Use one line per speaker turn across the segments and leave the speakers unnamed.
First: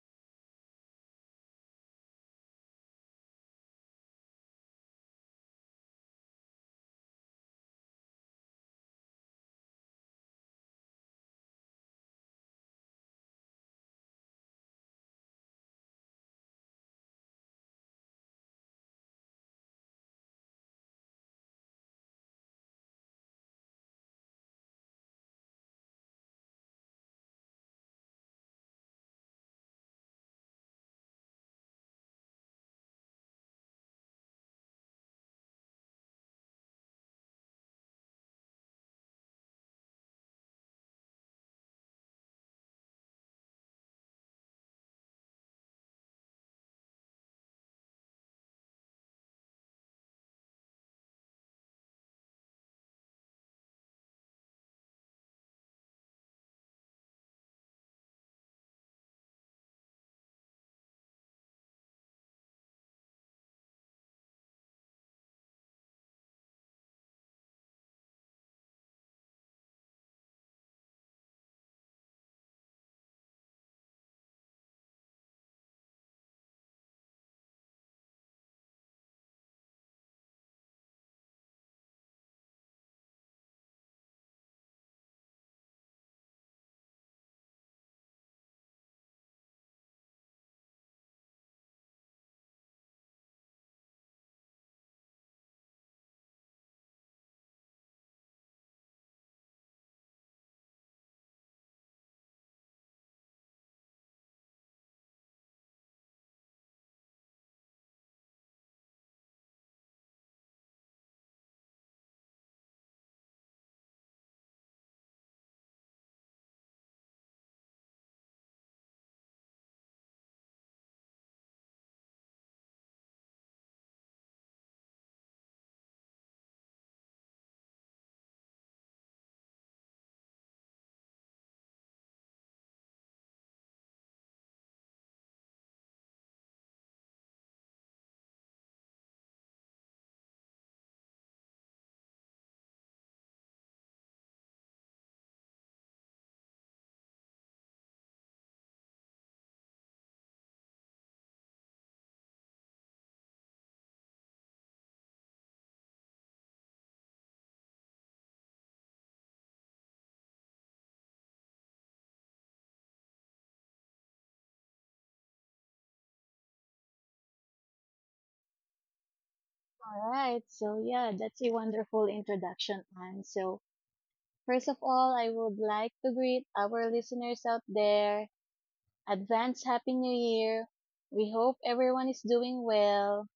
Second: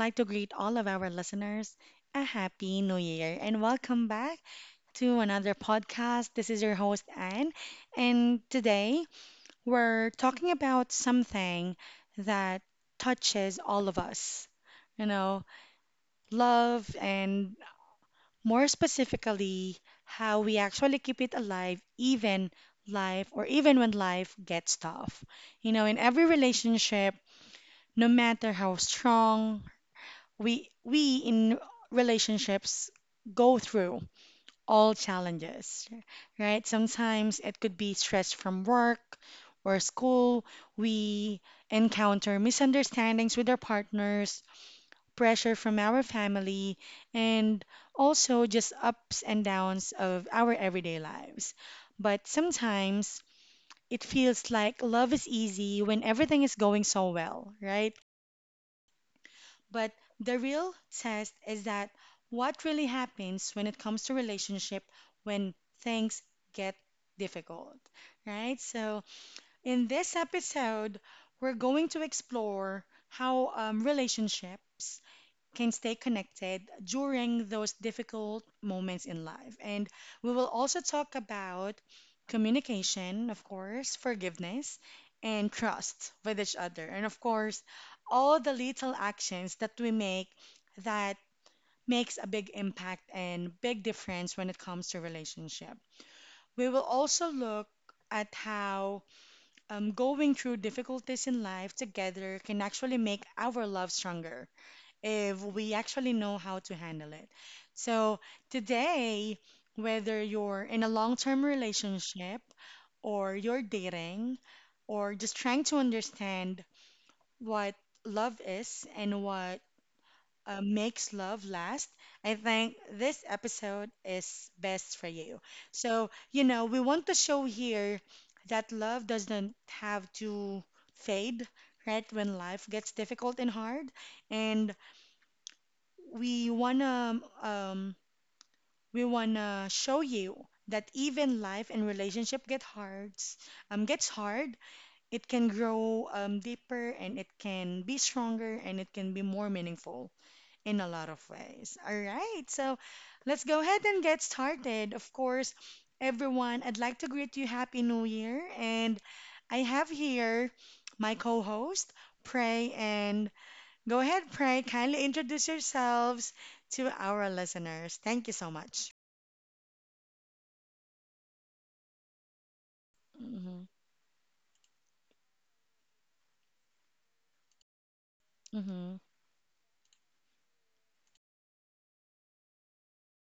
like to greet all of our listeners a happy new year and welcome back to another podcast. This is your host, Anne, and today we're talking about something that touches all of us you know, love, and more specifically, how we actually keep it alive, even when life gets tough. You know, in every relationship, no matter how strong we in relationships go through all challenges, right? Sometimes it could be stress from work or school. We encounter misunderstandings with our partners, pressure from our family, and also just ups and downs of our everyday lives. But sometimes it feels like love is easy when everything is going so well, right? But the real test is that what really happens when it comes to relationship when things get difficult, right? So in this episode, we're going to explore how relationships can stay connected during those difficult moments in life. And we will also talk about communication, of course, forgiveness, and trust with each other. And of course, all the little actions that we make that makes a big impact and big difference when it comes to relationship. We will also look at how going through difficulties in life together can actually make our love stronger if we actually know how to handle it. So today, whether you're in a long-term relationship or you're dating or just trying to understand what love is and what makes love last, I think this episode is best for you. So, you know, we want to show here that love doesn't have to fade, right, when life gets difficult and hard. And we wanna um, we wanna show you that even life and relationship gets hard, it can grow deeper and it can be stronger and it can be more meaningful in a lot of ways. All right, so let's go ahead and get started. Of course, everyone, I'd like to greet you happy new year. And I have here my co-host, Pray. And go ahead, Pride. Kindly introduce yourselves to our listeners. Thank you so much.
All right, so yeah, that's a wonderful introduction, Anne. So,
Mm-hmm.
first of all, I would like to greet our listeners out there.
Mm-hmm.
Advance Happy New Year. We hope everyone is doing well.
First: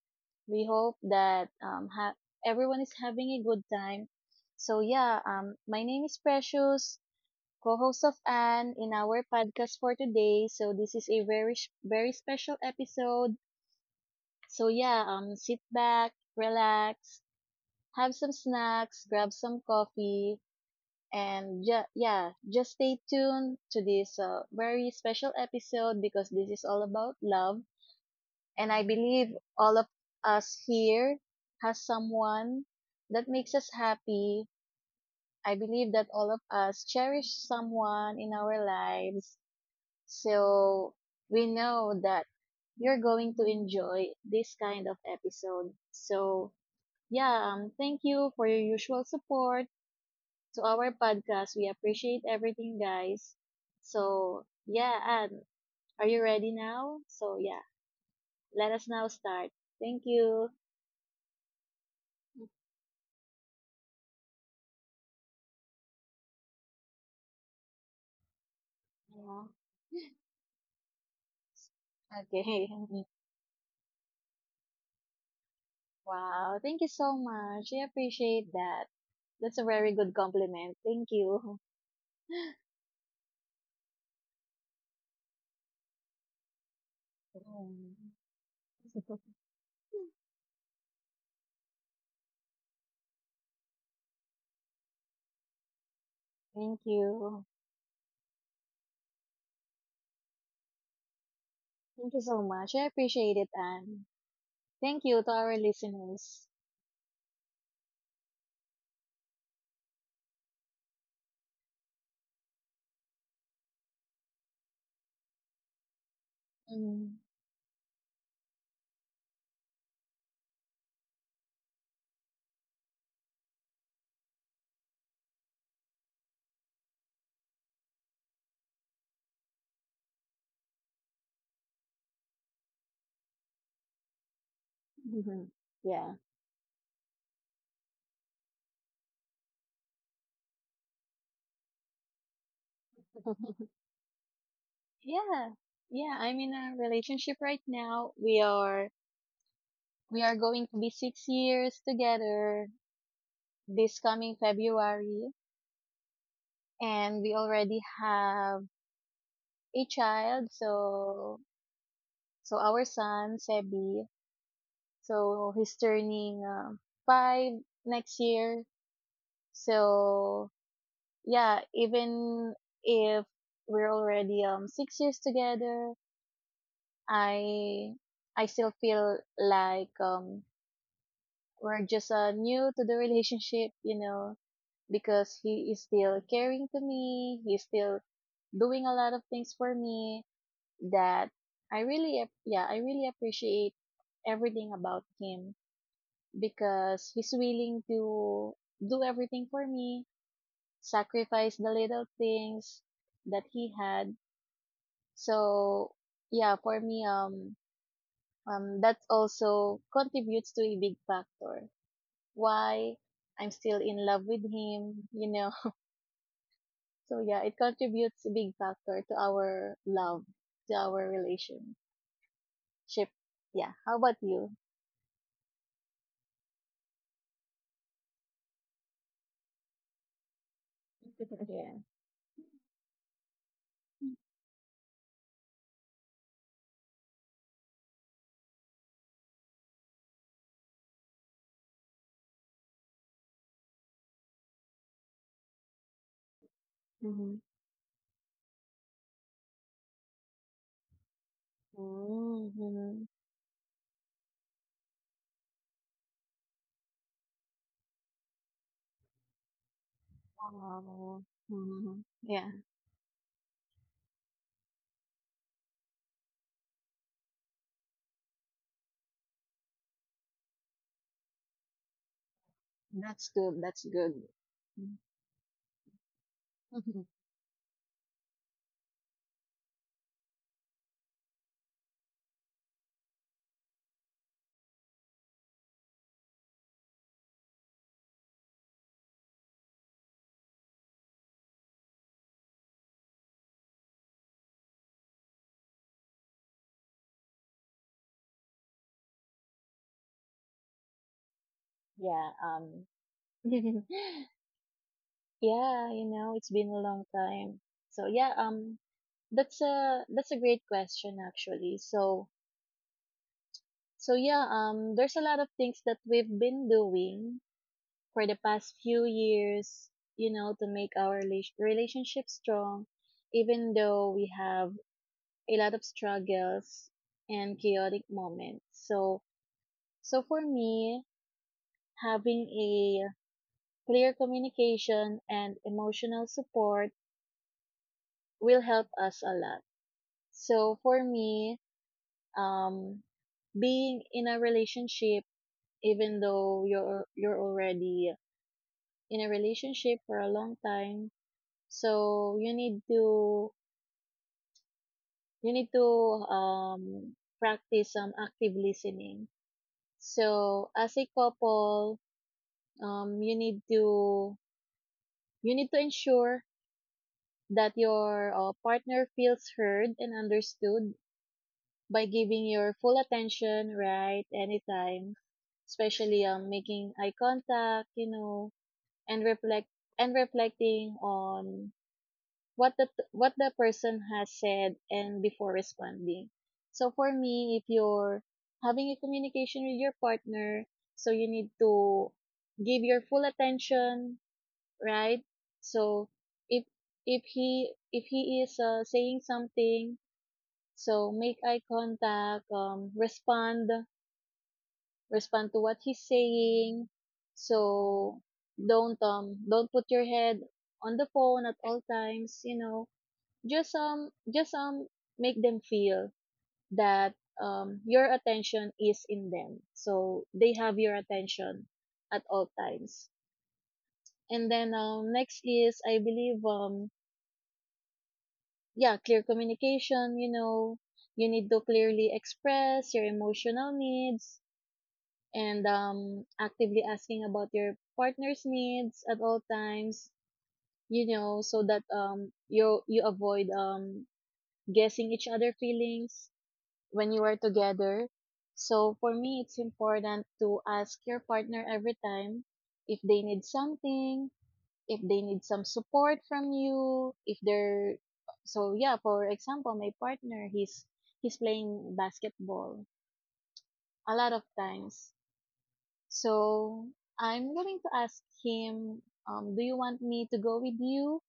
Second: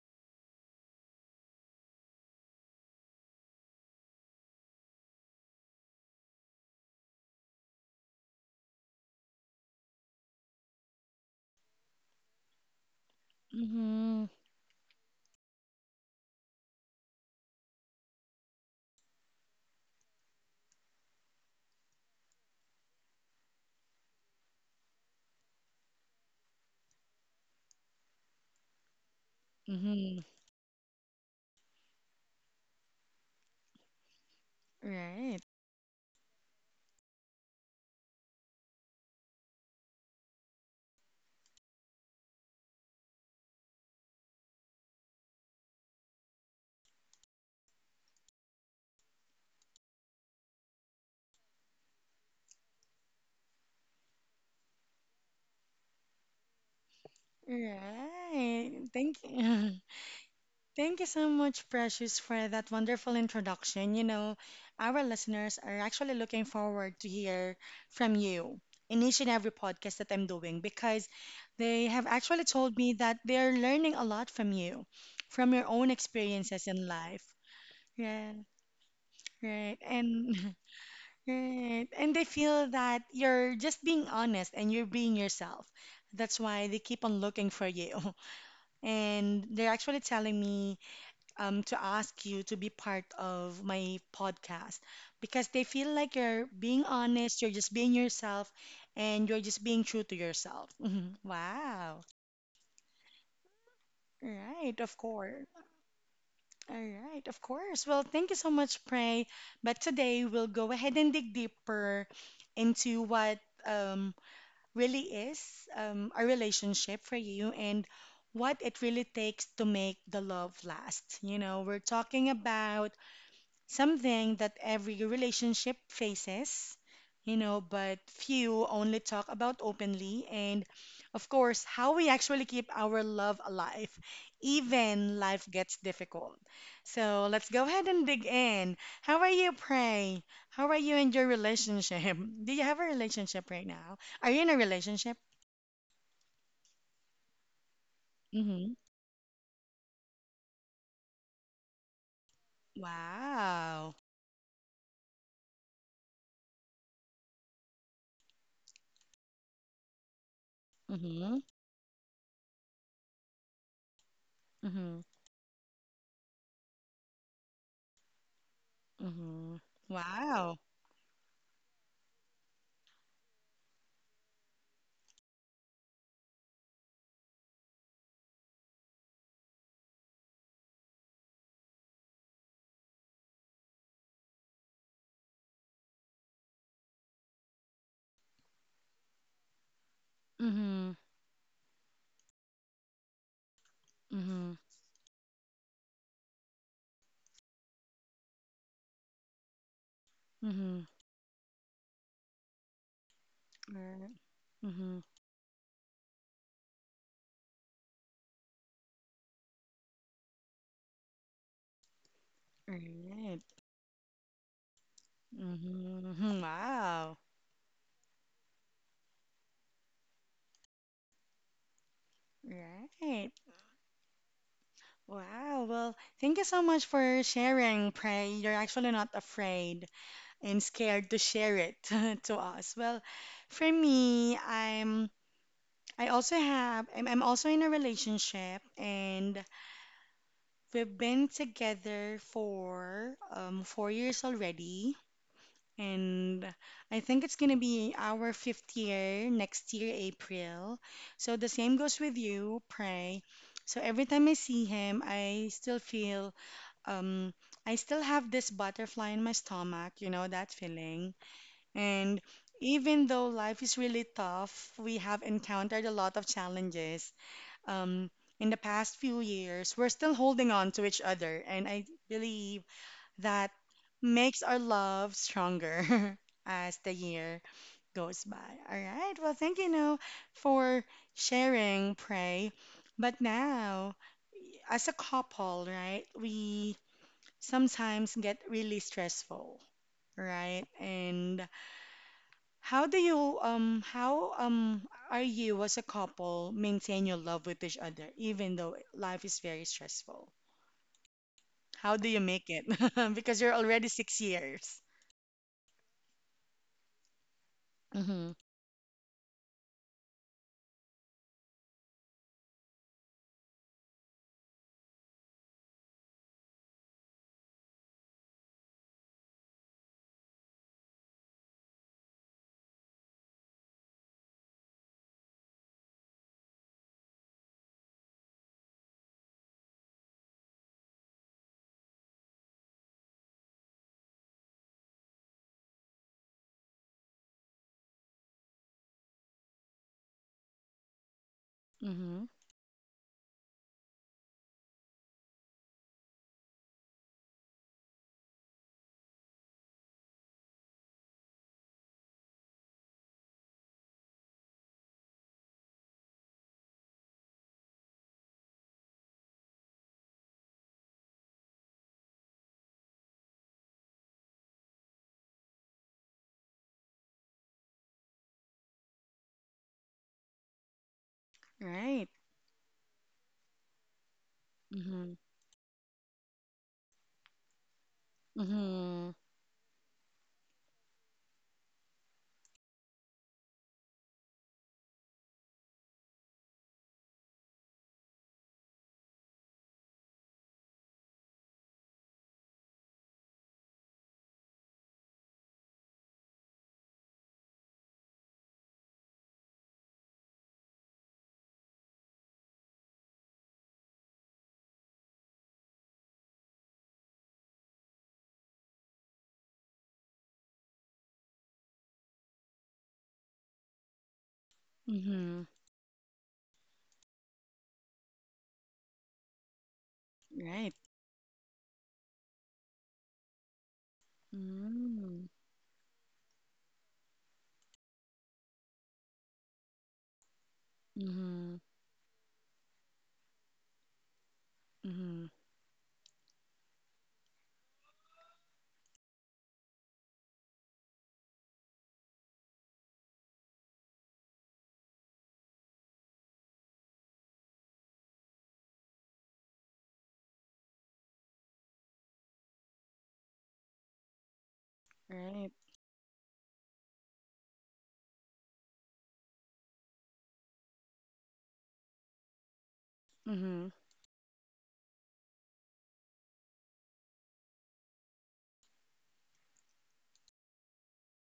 We hope that everyone is having a good time. So, yeah, my name is Precious, co host of Anne in our podcast for today. So, this is a very special episode.
Mm-hmm.
So, yeah, sit back, relax, have some snacks, grab some coffee, and yeah, just stay tuned to this very special episode because this is all about love. And I believe all of
Mm-hmm.
us here has someone that makes us happy.
Right.
I believe that all of us cherish someone in our lives. So we know that you're going to enjoy this kind of episode. So yeah, thank you for your usual support to our podcast. We appreciate everything, guys. So, yeah, and are you ready now? So, yeah, let
Right.
us now
Thank
start.
you.
Thank you.
Thank you so much, Precious, for that wonderful introduction. You know, our listeners are actually looking forward to hear from you in each and
Yeah.
every podcast that I'm doing because they have actually
Okay.
told me that they're learning a lot from you, from your own
Wow.
experiences
Thank
in
you so
life.
much. I
Yes.
appreciate that. That's a
Right.
very good
And
compliment. Thank you.
right. And they feel that you're just being honest and you're being yourself. That's why they keep on looking
Yeah.
for you. And they're actually telling me to ask you to be part of my podcast because they feel like you're
Thank
being honest,
you.
you're just being yourself, and you're just being true to yourself. Wow.
Thank you so much. I appreciate it, Anne.
Right, of
Thank you to
course.
our listeners.
All right, of course. Well, thank you so much, Pray. But today we'll go ahead and dig deeper into what um, really is a relationship for
Mm.
you and what it really takes to make the love last. You know, we're talking about something that every relationship faces, you know, but few only talk about openly, and of course, how we actually keep our love alive, even life gets
Yeah.
difficult. So let's go ahead and dig in. How are you, Pray? How are you in your relationship? Do you have a relationship right now? Are you in a relationship?
Yeah. Yeah, I'm in a relationship right now. We
Mm-hmm.
are we are going to be 6 years together
Wow.
this coming February, and we already have a child.
Mm-hmm.
So so our son Sebi,
Mm-hmm.
so he's turning 5 next year.
Mm-hmm.
So
Wow.
yeah, even if we're already 6 years together, I I still feel like we're just new to the relationship, you know, because he is still caring to me. He's still doing a lot of things for me
Mm-hmm.
that I yeah, I really appreciate
Mm-hmm.
everything about him because he's willing to do everything for me,
Mm-hmm.
sacrifice the little things that he had.
Mm-hmm.
So, yeah, for me, that also contributes to a big factor why
Right.
I'm still in love with him, you know.
Mm-hmm. Wow.
So yeah, it contributes a big factor to our love, to our relationship.
Right.
Yeah. How about you?
Wow. Well, thank you so much for sharing, Pray. You're actually not afraid and scared to share it
Yeah.
to us. Well, for me, I'm I also have I'm also in a relationship and we've been together for 4 years already. And I think it's
Mm-hmm.
going to be our fifth year next year, April. So the same goes with you,
Mm-hmm.
Pray. So every time I see him, um, I still have this butterfly in my stomach, you know, that feeling.
Wow. Hmm.
And
Yeah,
even though life is really tough, we have encountered a lot of challenges. Um, in the past few years, we're still holding on to each other. And I believe
that's
that
good. That's good.
makes our
Mm.
love stronger as the year goes by. All right. Well, thank you, No, for sharing, Pray. But now, as a couple, right, we sometimes get really stressful, right? And how are you as a couple maintain your love with each other, even though life is very stressful? How do you
Yeah.
make it? Because you're already 6 years.
Yeah. You know, it's been a long time. So
Mm-hmm.
yeah. That's a great question actually. So yeah, there's a lot of things that we've been doing for the past few years, you know, to make our relationship strong, even though we have a lot of struggles and chaotic moments. So, so for me, having a clear communication and emotional support will help us a lot. So for me,
Mm-hmm.
um, being in a relationship, even though you're already in a relationship for a long time, so you need to um practice some active listening. So as a couple, um you need to you need to ensure that your partner feels heard and understood
Right.
by giving your full attention, right,
Mm-hmm.
anytime, especially making eye contact, you know,
Mm-hmm.
and reflecting on what the what the person has said and before responding. So for me, if you're having a communication with your partner, so you need to give your full attention, right? So if if he is saying something, so make eye contact, um, respond to what he's saying. So don't put your head on the phone at all times, you know, just
Mm-hmm.
make them feel that your attention is in them, so they
Right.
have your attention at all times. And then
Mm-hmm.
next is I believe yeah, clear communication, you know, you
Mm-hmm.
need to clearly express your emotional needs
Mm-hmm.
and actively asking about your partner's needs at all times, you know, so that you avoid guessing each other feelings when you are together. So for me, it's important to ask your partner every time if they need something, if they
Right.
need some support from you, if they're so yeah, for example, my partner he's playing basketball
Mm-hmm.
a lot of times. So I'm going to ask him, do you want me to go with you?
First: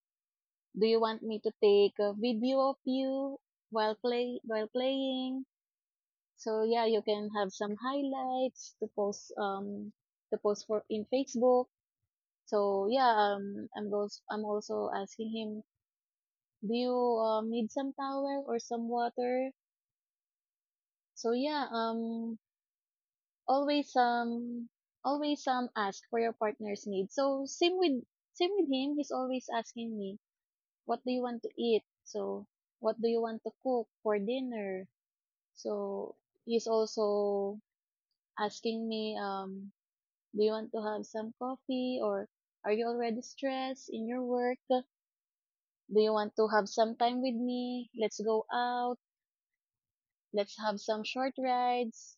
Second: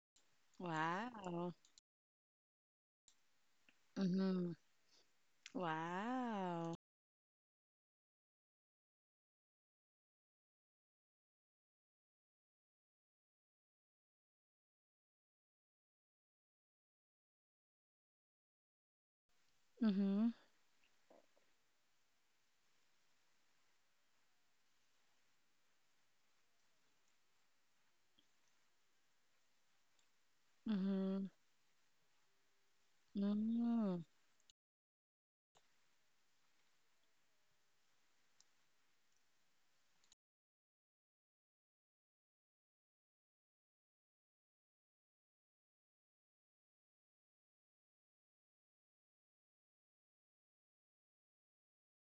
Do you want me to
Wow.
take a video of you while
Mm-hmm.
playing? So
Wow.
yeah, you can have some highlights to post for in Facebook. So yeah, I'm also asking him, do you need some towel or some water?
Mm-hmm.
So yeah, always always ask for your partner's needs. So same with him, he's always asking me, what do you
Mm-hmm.
want to eat? So what do you want to cook
Mm-hmm.
for dinner? So he's also asking me do you want to have some coffee, or are you already stressed in your work? Do you want to have some time with me? Let's go out. Let's have some short rides,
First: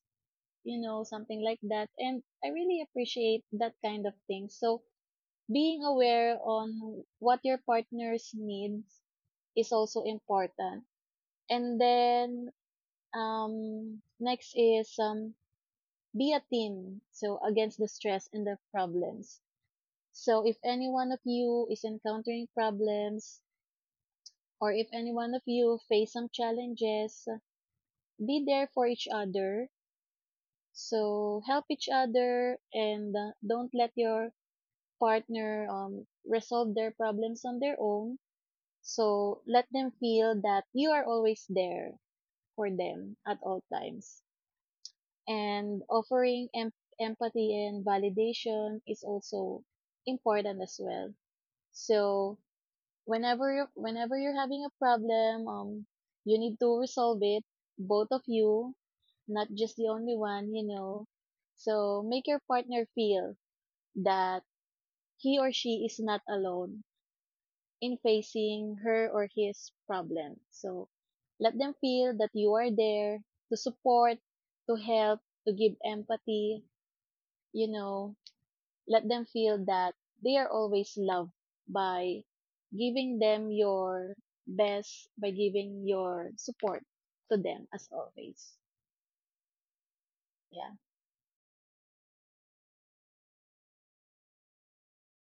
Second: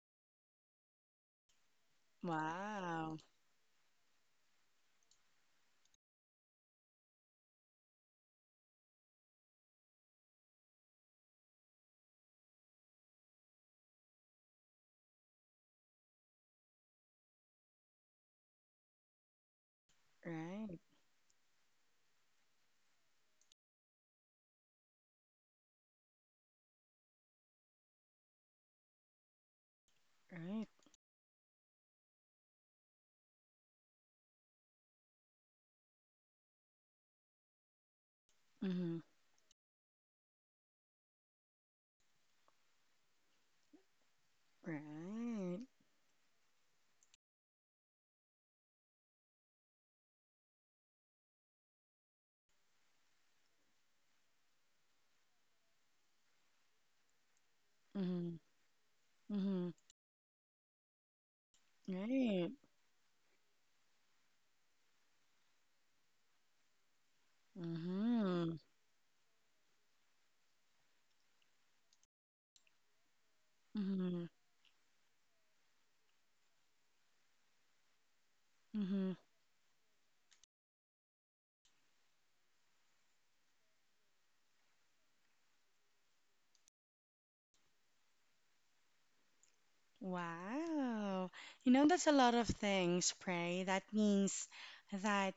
you know, something like that. And I really
Wow.
appreciate that kind of thing. So being aware on what your partner's needs is also important. And then next is be a team so against the stress and the problems. So if
Right.
any one of you is encountering problems, or if any one of you face some challenges, be there for each other.
Right.
So help each other, and don't let your partner resolve their problems on their own.
Mm-hmm.
So let them feel that you are always there for them at all times.
Right.
And offering empathy and validation is also important as well. So whenever you're having a problem, you need to resolve it, both of
Mm-hmm.
you, not
Mm-hmm.
just the only one, you know. So make your
Right.
partner feel that he or she is not alone in
Mm-hmm.
facing her or his problem. So let them feel that you are there to support,
Mm-hmm.
to help, to give empathy, you know,
Mm-hmm.
let them feel that they are always loved by giving them your best, by giving your support to them as always. Yeah.
Wow. You know, that's a lot of things, Pray. That means that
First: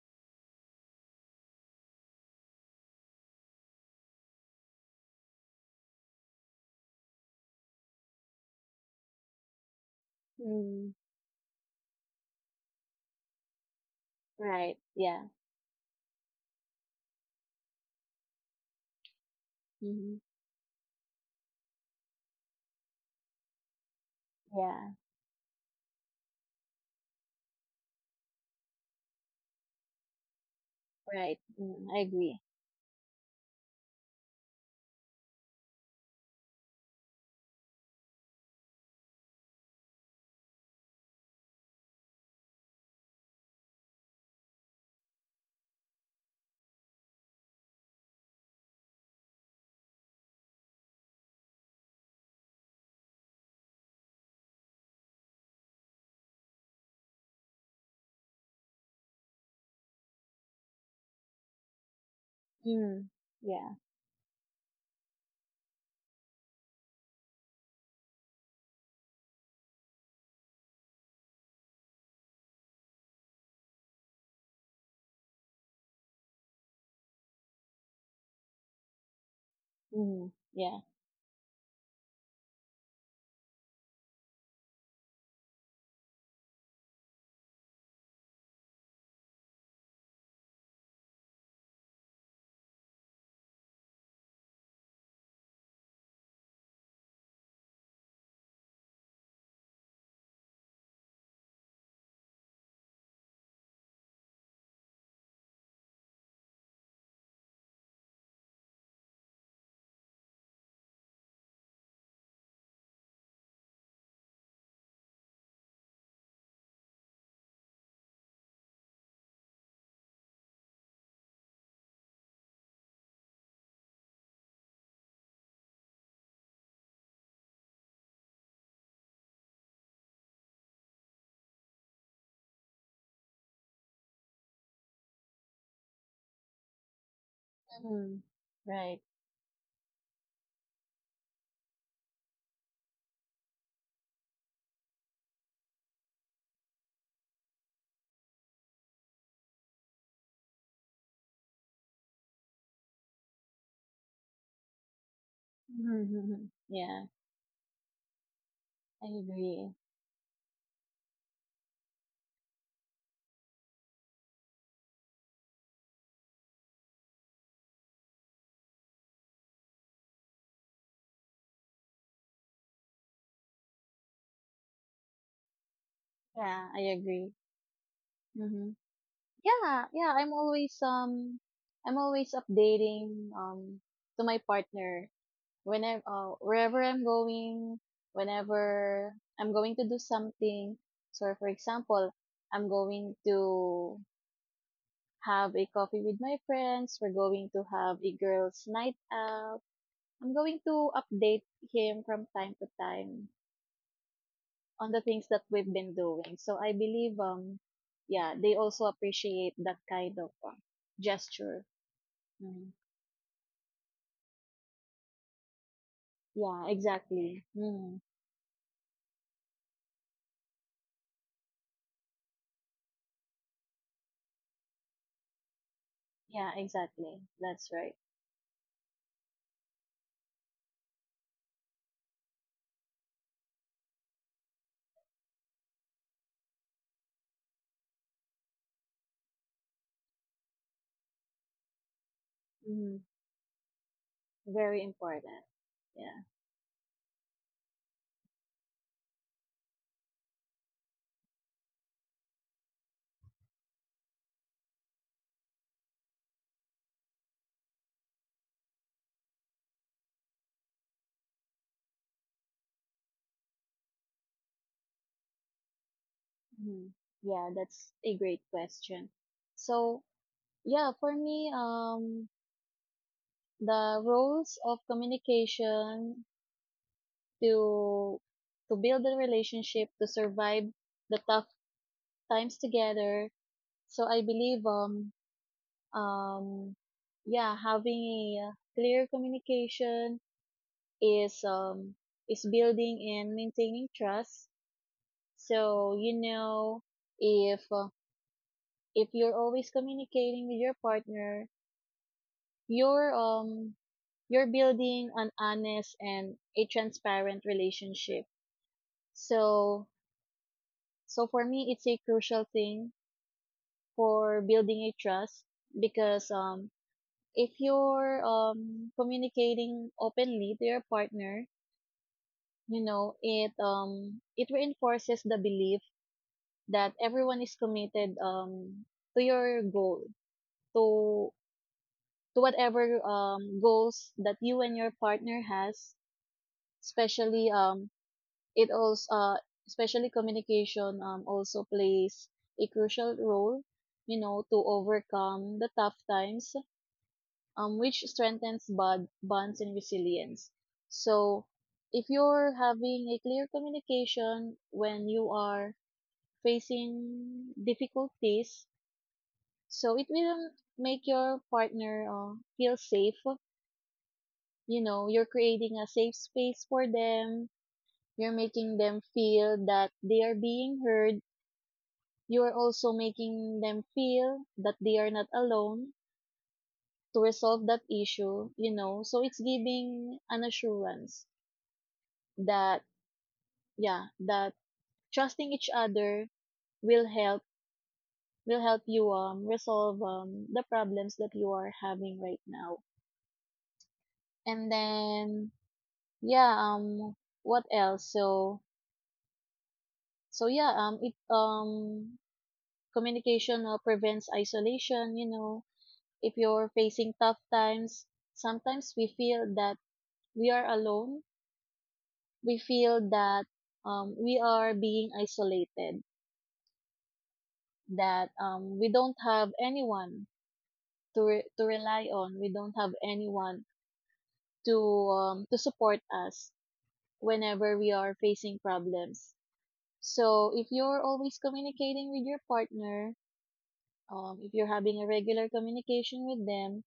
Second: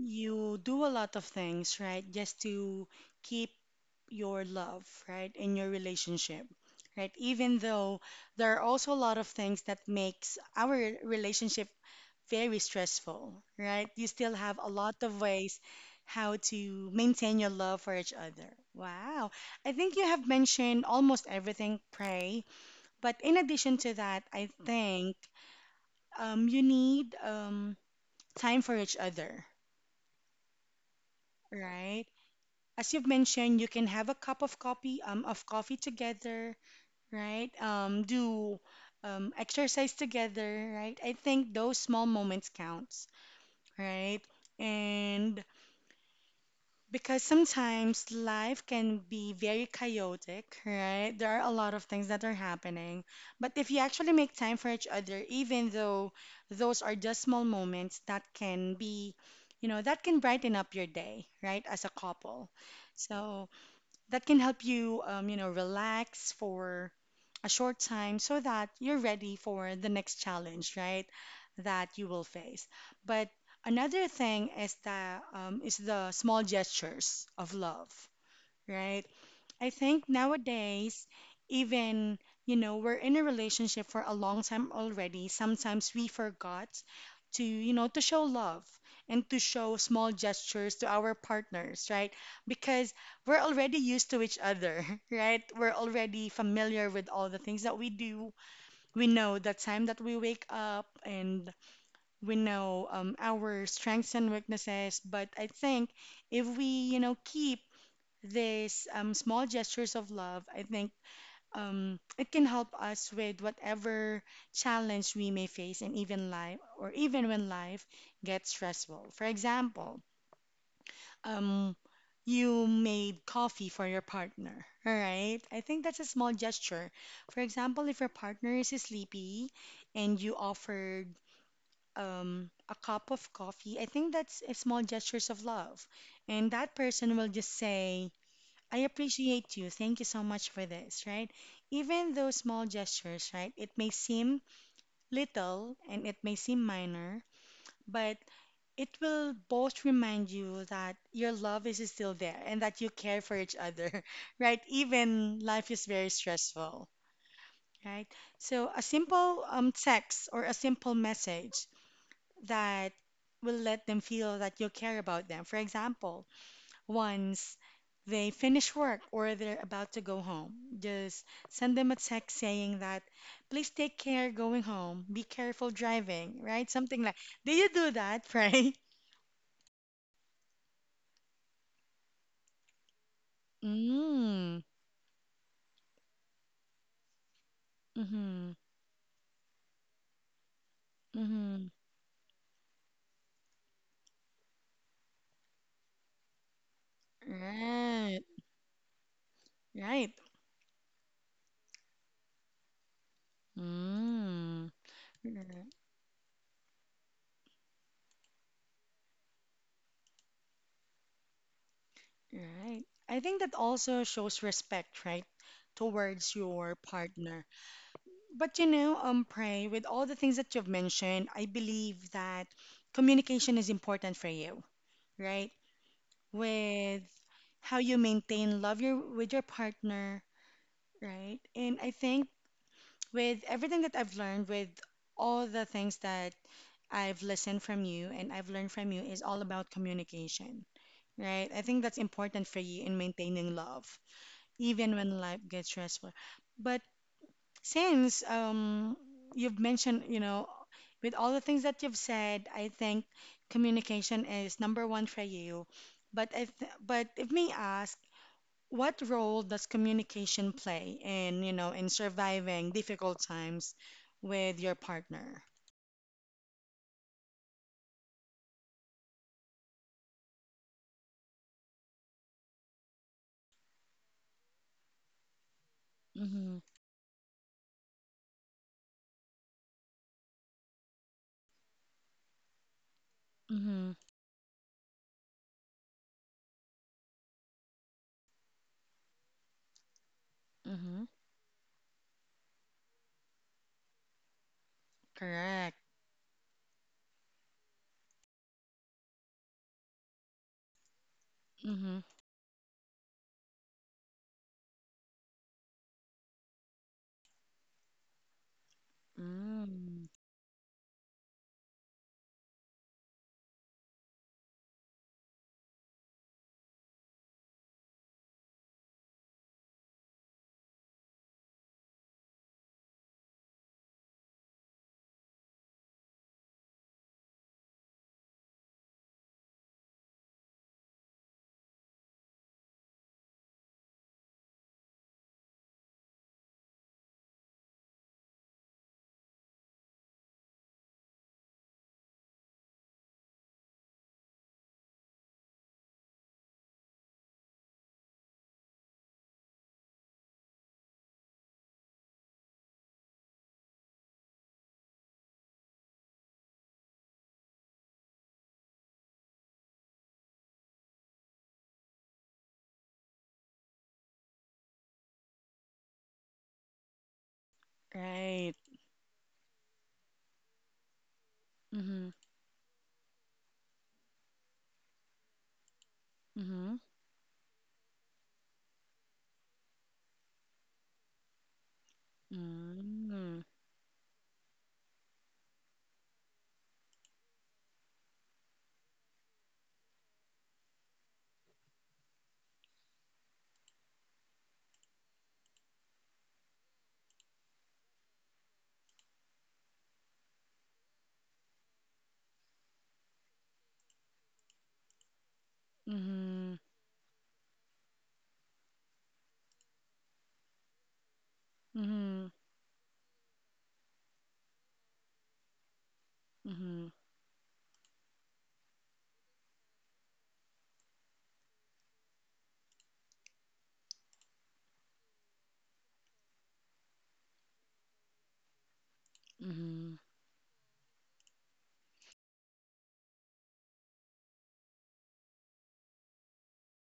You do a lot of things, right? Just to keep your love, right? In your relationship, right? Even though there are also a lot of things that makes
Mm,
our relationship very stressful, right? You still have a
right.
lot
Yeah.
of ways how to maintain your love for each other. Wow. I think you
Hmm.
have mentioned almost everything, Pray. But in addition to that, I
Yeah.
think you need time for each other,
Right. Mm, I
right?
agree.
As you've mentioned, you can have a cup of coffee together, right? Do exercise together, right? I think those small moments counts, right? And because sometimes life can be very chaotic, right? There are a lot of things that are happening. But if you actually make time for each other, even though those are just small moments that can be, you know, that can brighten up your day, right? As a couple.
Mm,
So,
yeah.
that can help you, relax for a short time so that you're ready for the next challenge, right? That you will face. But another thing is the small gestures of love, right? I think
Mm, yeah.
nowadays, even, you know, we're in a relationship for a long time already. Sometimes we forgot to, you know, to show love and to show small gestures to our partners, right? Because we're already used to each other, right? We're already familiar with all the things that we do. We know the time that we wake up and we know our strengths and weaknesses. But I think if we, you know, keep these small gestures of love, I think it can help us with whatever challenge we may face and even life or even when life gets stressful. For example, um, you made coffee for your partner, all right? I think that's a small gesture. For example, if your partner is sleepy and you offered a cup of coffee, I think that's a small gestures of love. And that person will just say,
Mm,
I
right.
appreciate you. Thank you so much for this, right? Even those small gestures, right? It may seem little and it may seem minor, but it will both remind you that your love is still there and that you care for each other, right? Even life is very
Mm-hmm.
stressful,
Yeah.
right? So a
I
simple
agree.
text or a simple message that will let them feel that you care about them. For example, once they finish work or they're about to go home, just send them a text saying that, please take care going home, be careful driving,
Yeah,
right?
I
Something like,
agree.
do you do that,
Hmm.
Pray?
Yeah. Yeah. I'm always updating, to my
Mm,
partner when I'm wherever I'm going,
mm-hmm,
whenever I'm going to do something. So for
mm-hmm.
example, I'm going to have a coffee with my friends. We're going to have a
Right,
girls' night out.
right.
I'm going to update him from time to time
Mm,
on the things that we've
r-
been doing. So I believe, yeah, they also appreciate that kind of gesture. Mhm.
right. I think that also shows respect, right, towards
Yeah,
your
exactly.
partner.
Mhm.
But you know, Pray, with all the things that you've mentioned, I believe that communication is important for you, right?
Yeah,
With
exactly. That's
how
right.
you maintain love your with your partner, right? And I think with everything that I've learned, with all the things that I've listened from you and I've learned from you is all about communication, right? I think that's important for you
Mm-hmm.
in maintaining love,
Very
even when
important.
life gets stressful.
Yeah.
But since you've mentioned, you know, with all the things that you've said, I think communication is number one for you. But if me ask, what role does communication play in, you know, in surviving difficult times with your partner?
Mhm. Yeah, that's a great question. So, yeah, for me, the roles of communication
Mm-hmm.
to to build a relationship, to survive the tough times together.
Mm-hmm.
So I believe, um, yeah, having a clear communication
Mm-hmm.
is um is building and maintaining trust.
Correct.
So you know if uh, if you're always communicating with your partner,
Mm-hmm.
you're um you're building an honest and a transparent relationship. So
Mm.
so for me it's a crucial thing for building a trust because if you're communicating openly to your partner, you know, it reinforces the belief that everyone is committed to your goal to to whatever goals that you and your partner has, especially it also especially communication also plays a crucial role, you know, to overcome the tough times, which strengthens bonds and resilience. So if you're having a clear communication when you are facing difficulties, so it will make your partner feel safe, you know, you're creating a safe space for them. You're
Right.
making them feel that they are being heard.
Mm-hmm.
You're also making them feel that they are not alone
Mm-hmm.
to resolve that issue, you know. So it's giving an assurance that,
Mm.
yeah, that trusting each other will help will help you resolve the problems that you are having right now. And then yeah, what else? So so yeah, it communication prevents isolation, you know, if
Mm-hmm.
you're facing tough times, sometimes we feel that we are alone,
Mm-hmm.
we feel that we are being isolated,
Mm-hmm.
that we don't have anyone to to rely on, we don't have anyone to to support us whenever we are facing problems.
Mm-hmm.
So if you're always communicating with your partner, if you're having a regular communication with them,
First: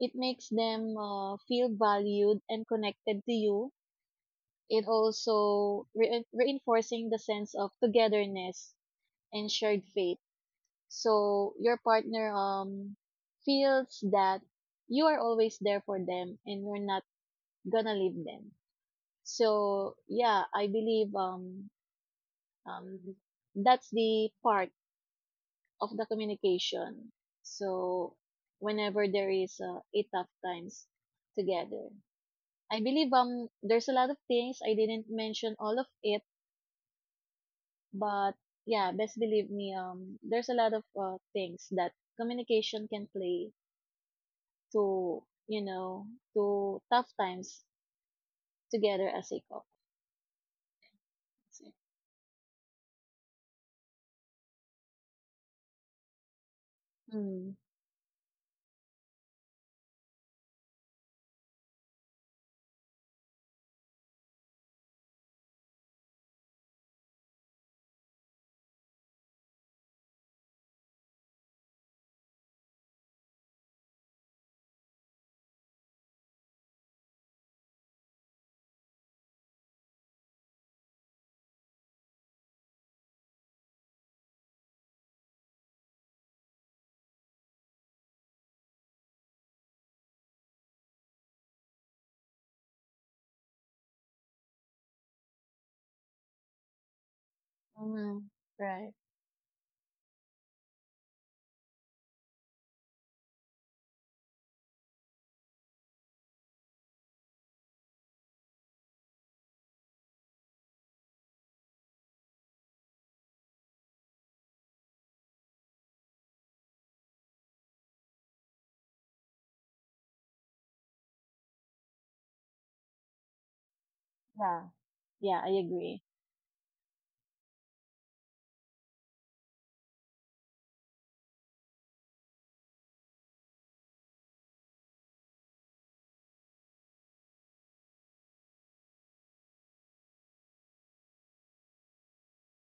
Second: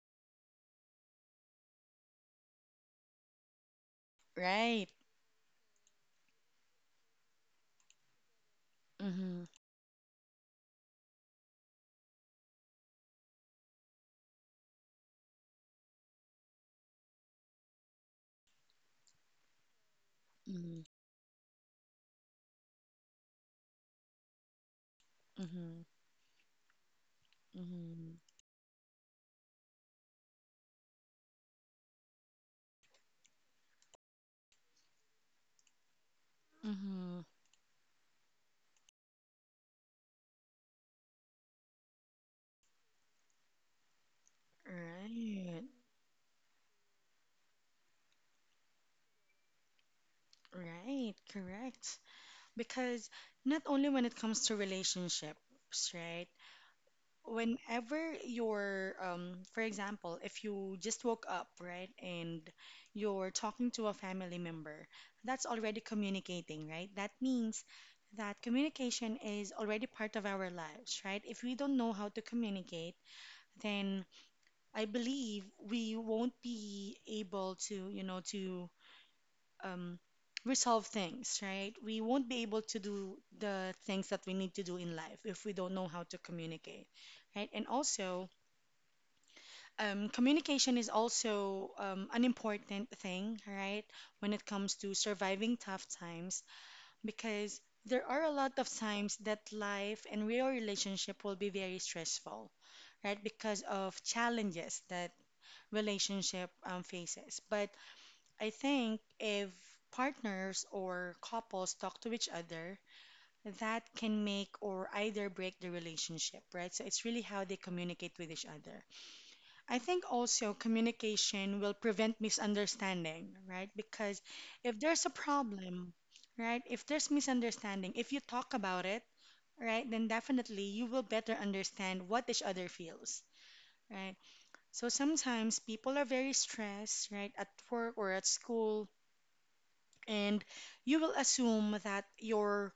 it makes them feel valued and connected to you. It
Right.
also reinforcing the sense of togetherness
Mm-hmm.
and shared faith. So your partner feels that you are always there for them and you're not gonna leave them. So yeah, I
Mm-hmm.
believe um that's the part
Mm-hmm.
of the communication.
Mm-hmm.
So whenever there is a tough times together. I believe there's a lot of things I didn't mention all of it,
Mm-hmm.
but yeah, best believe me there's a lot of things that communication can play to
Right.
you know to tough times together as a couple.
Right. Correct. Because not only when it comes to relationships, right?
Mm.
Whenever you're, for example, if you just woke up, right, and you're talking to a family member, that's already communicating, right? That means that communication is already part of our lives, right? If we don't know how to communicate, then I believe we won't be able to, you know, to um, resolve things, right? We won't be able to do the things that we need to do in life if we don't know how to communicate, right? And also, communication is also an important thing, right? When it comes to surviving tough times, because there
Mm-hmm.
are a lot of
Right.
times that life and real relationship will be very stressful, right? Because of challenges that relationship faces. But I think if partners or couples talk to each other, that can make or either break the relationship, right? So it's really how they communicate with each other. I think also communication will prevent misunderstanding, right? Because
Yeah.
if there's a
Yeah, I
problem,
agree.
right? If there's misunderstanding, if you talk about it, right, then definitely you will better understand what each other feels, right? So sometimes people are very stressed, right, at work or at school, and you will assume that your